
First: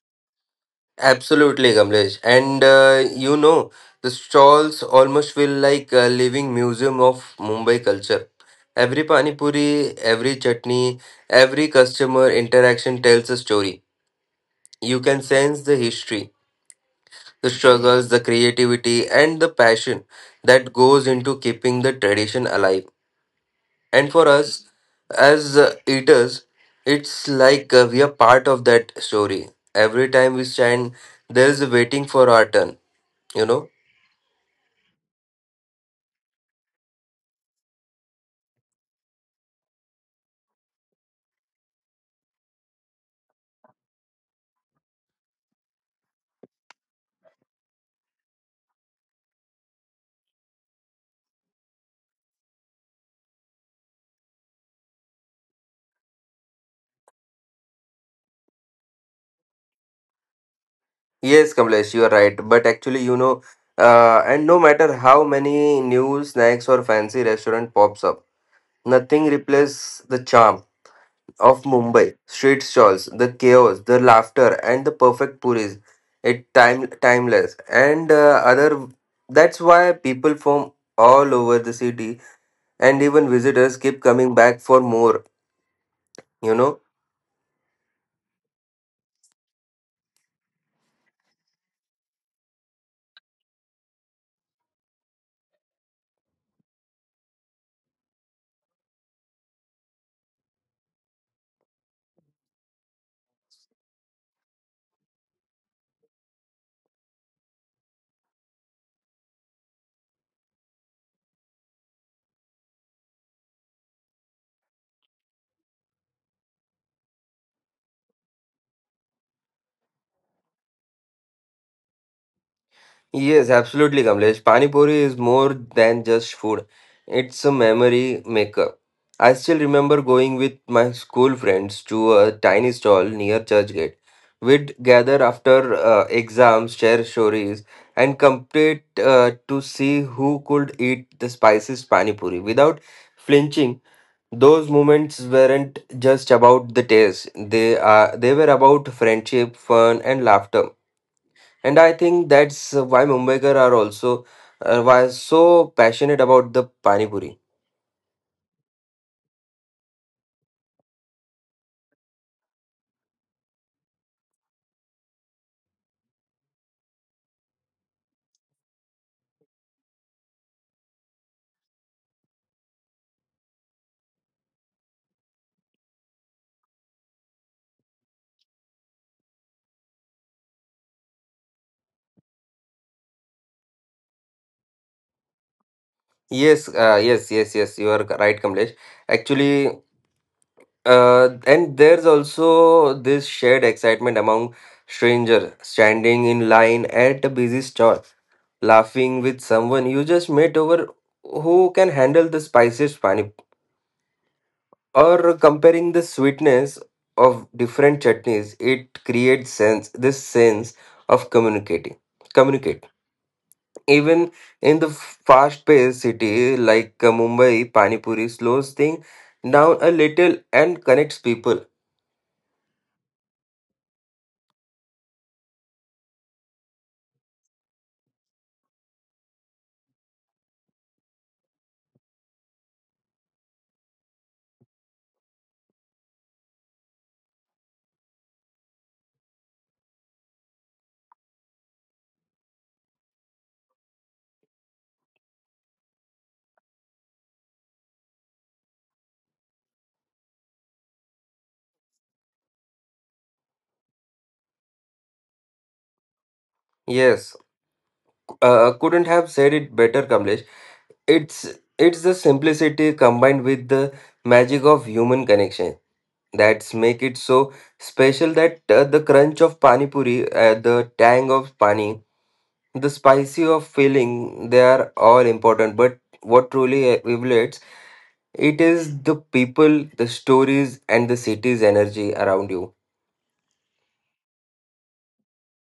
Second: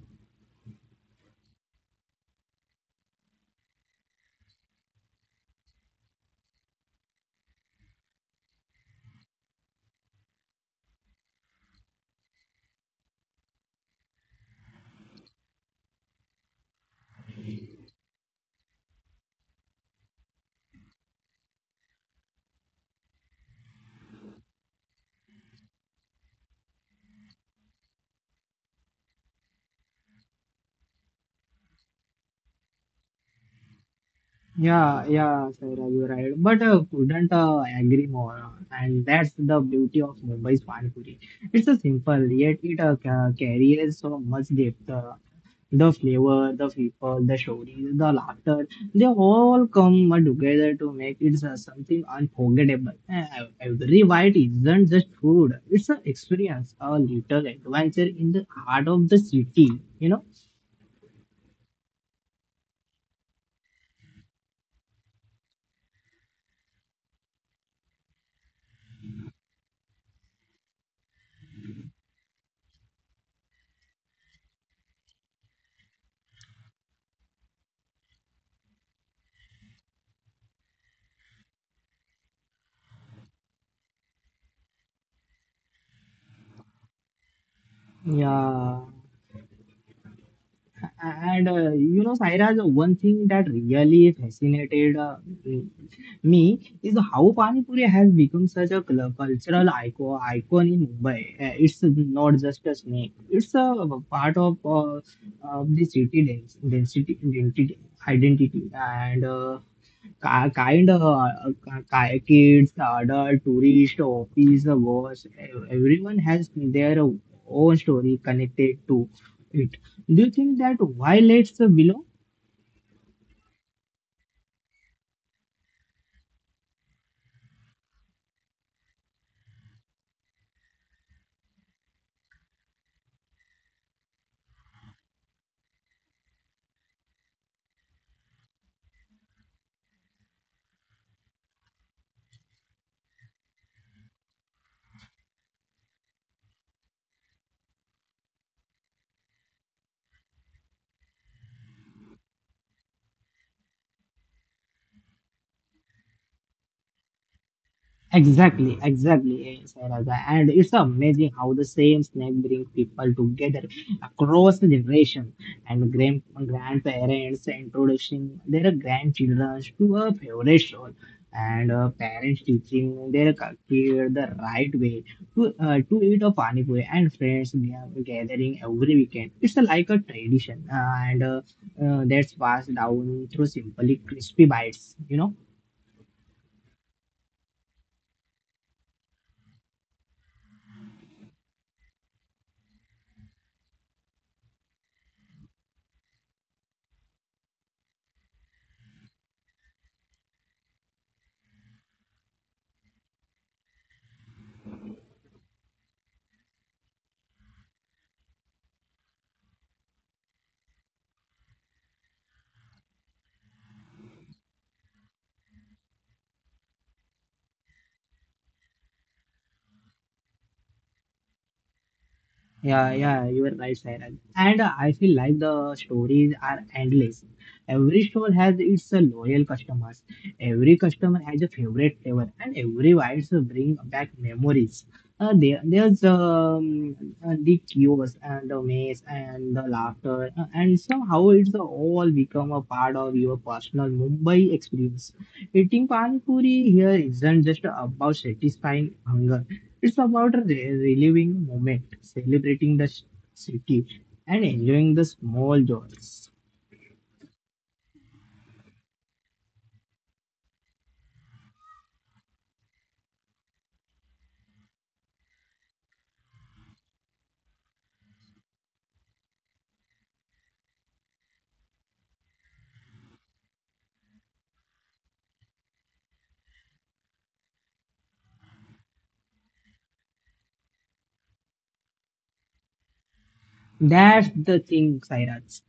[SPEAKER 2] Absolutely, Kamlesh. And you know, the stalls almost feel like a living museum of Mumbai culture. Every pani puri, every chutney, every customer interaction tells a story. You can sense the history, the struggles, the creativity, and the passion that goes into keeping the tradition alive. And for us as eaters, it's we are part of that story. Every time we stand, there is a waiting for our turn, you know?
[SPEAKER 1] Yeah, yeah, Saira, you're right. But couldn't agree more. And that's the beauty of Mumbai's Panipuri. It's a simple, yet it carries so much depth. The flavor, the people, the stories, the laughter, they all come together to make it something unforgettable. Every bite isn't just food, it's an experience, a little adventure in the heart of the city, you know?
[SPEAKER 2] Yes, Kamlesh, you are right. But actually, you know, and no matter how many new snacks or fancy restaurant pops up, nothing replaces the charm of Mumbai street stalls, the chaos, the laughter, and the perfect puris. It timeless, and other. That's why people from all over the city and even visitors keep coming back for more, you know.
[SPEAKER 1] Yeah. And you know, Sairaj, one thing that really fascinated me is how Pani Puri has become such a cultural icon in Mumbai. It's not just a snack; it's a part of the city identity, identity. Kind of kids, adult, tourist, office, boss, everyone has their own story connected to it. Do you think that why let's belong?
[SPEAKER 2] Yes, absolutely, Kamlesh, pani puri is more than just food, it's a memory maker. I still remember going with my school friends to a tiny stall near Churchgate. We'd gather after exams, share stories, and compete to see who could eat the spiciest pani puri without flinching. Those moments weren't just about the taste, they were about friendship, fun, and laughter. And I think that's why Mumbaikar are also why so passionate about the pani puri.
[SPEAKER 1] Exactly, exactly, Sarah. And it's amazing how the same snack brings people together across the generation and grandparents introducing their grandchildren to a favorite show and parents teaching their kid the right way to eat a pani puri and friends gathering every weekend. It's a, like a tradition and that's passed down through simply crispy bites, you know.
[SPEAKER 2] Yes, yes, yes, yes, you are right, Kamlesh. Actually, and there's also this shared excitement among strangers standing in line at a busy stall, laughing with someone you just met over who can handle the spiciest pani, or comparing the sweetness of different chutneys. It creates sense, this sense of communicating, communicate, even in the fast paced city like Mumbai. Pani puri slows thing down a little and connects people.
[SPEAKER 1] Yeah, yeah, you are right, Sairaj. And I feel like the stories are endless. Every store has its loyal customers. Every customer has a favorite flavor, and every wines bring back memories. There, there's the chaos and the maze and the laughter, and somehow it's all become a part of your personal Mumbai experience. Eating pani puri here isn't just about satisfying hunger. It's about reliving moment, celebrating the city, and enjoying the small joys.
[SPEAKER 2] Yes, couldn't have said it better, Kamlesh. it's it's the simplicity combined with the magic of human connection that's make it so special. That the crunch of pani puri, the tang of pani, the spicy of feeling, they are all important, but what truly evaluates it is the people, the stories, and the city's energy around you.
[SPEAKER 1] That's the thing, Sairaj.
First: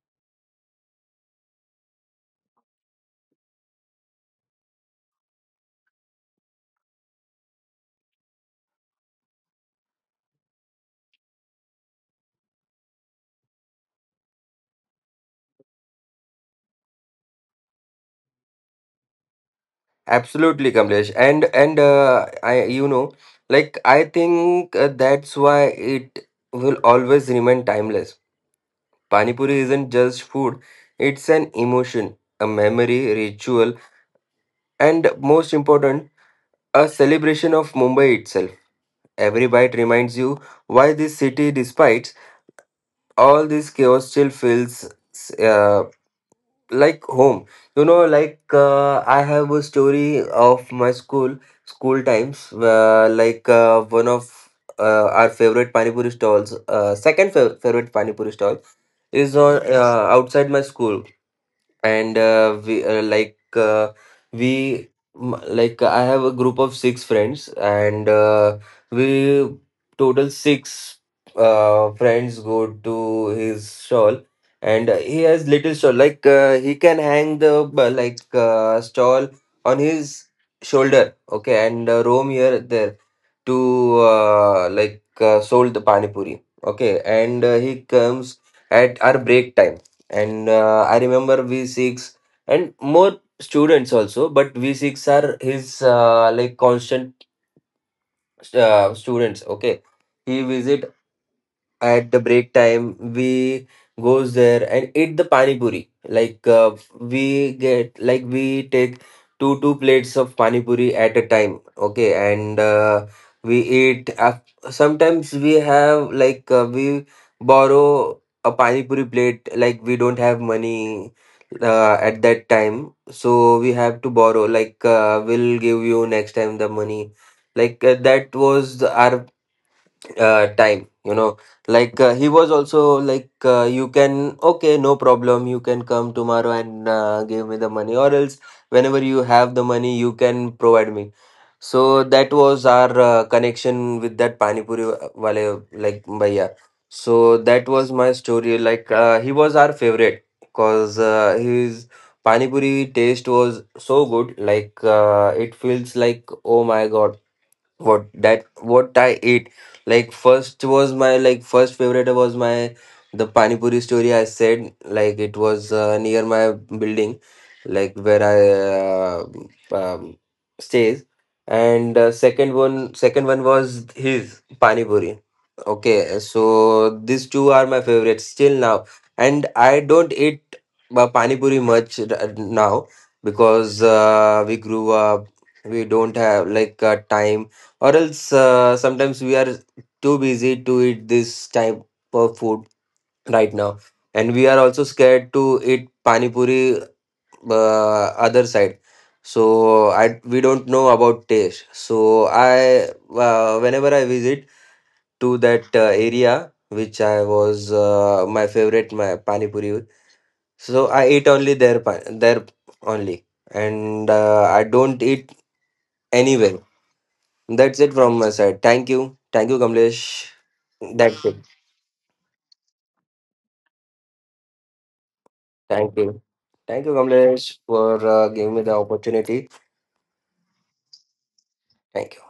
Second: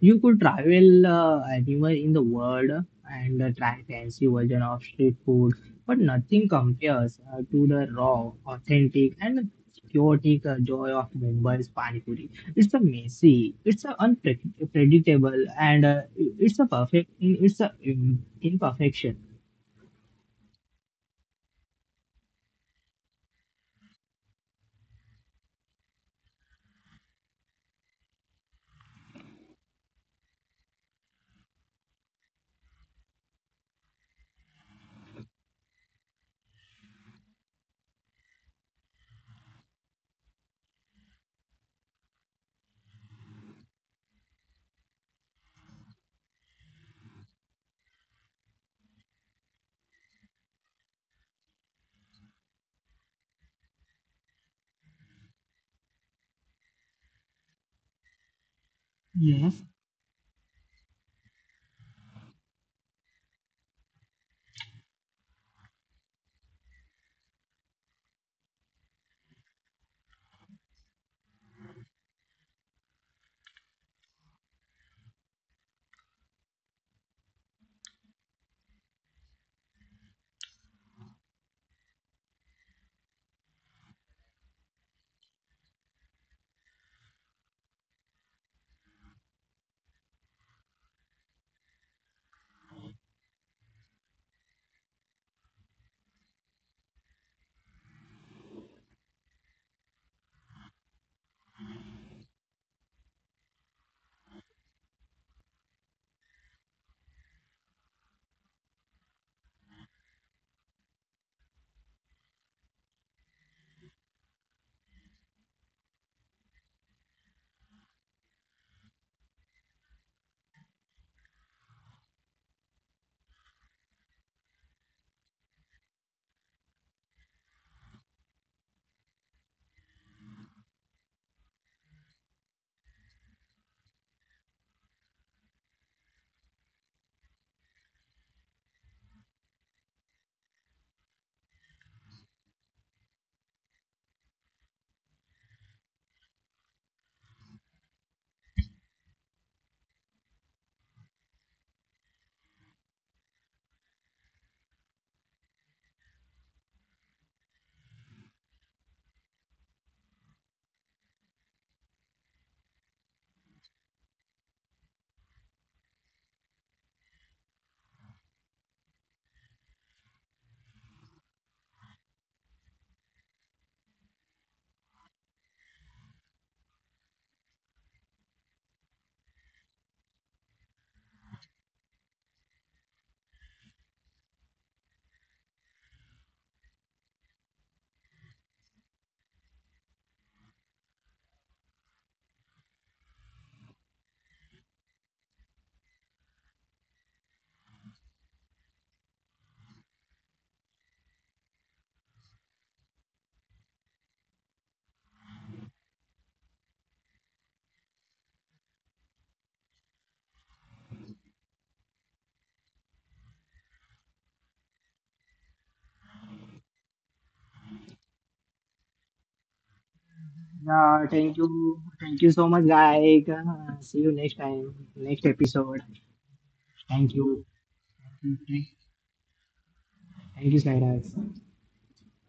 [SPEAKER 1] You could travel anywhere in the world and try fancy version of street food, but nothing compares to the raw, authentic, and chaotic joy of Mumbai's pani puri. It's a messy, it's a unpredictable, and it's a perfect, it's a imperfection.
[SPEAKER 2] Absolutely, Kamlesh. And I you know, like I think that's why it will always remain timeless. Pani puri isn't just food, it's an emotion, a memory ritual, and most important, a celebration of Mumbai itself. Every bite reminds you why this city, despite all this chaos, still feels uh, like home, you know. I have a story of my school times, one of our favorite pani puri stalls, favorite pani puri stall is on
[SPEAKER 1] Yes,
[SPEAKER 2] outside my school. And we like we m- like I have a group of six friends, and we total six friends go to his stall. And he has little stall, he can hang the stall on his shoulder, okay, and roam here there to sold the pani puri. Okay, and he comes at our break time. And I remember v6 and more students also, but v6 are his constant students, okay. He visit at the break time, we goes there and eat the pani puri. We get, like we take two plates of pani puri at a time, okay. And we eat af- sometimes we have we borrow a pani puri plate, like we don't have money at that time, so we have to borrow, like we'll give you next time the money. That was our time, you know. He was also like, you can okay, no problem, you can come tomorrow and give me the money, or else whenever you have the money you can provide me. So that was our connection with that pani puri wale like bhaiya. So that was my story. He was our favorite cause his pani puri taste was so good, it feels like, oh my god, what that what I ate. Like first was my, like first favorite was my the pani puri story I said, like it was near my building like where I uh, um, stays. And second one was his pani puri. Okay, so these two are my favorites still now, and I don't eat pani puri now, because we grew up, we don't have time, or else sometimes we are too busy to eat this type of food right now. And we are also scared to eat pani puri other side, so I we don't know about taste. So I whenever I visit to that area which I was my favorite my pani puri, so I eat only there only, and I don't eat anywhere. That's it from my side. Thank you. Thank you, Kamlesh.
[SPEAKER 1] yeah,
[SPEAKER 2] That's it.
[SPEAKER 1] thank you. Thank you so much, Gaik. See you next time, next episode.
[SPEAKER 2] Thank you. Thank you,
[SPEAKER 1] Thank you.
[SPEAKER 2] Kamlesh, for giving me the opportunity.
[SPEAKER 1] Thank you, Sairaj.
[SPEAKER 2] Thank you.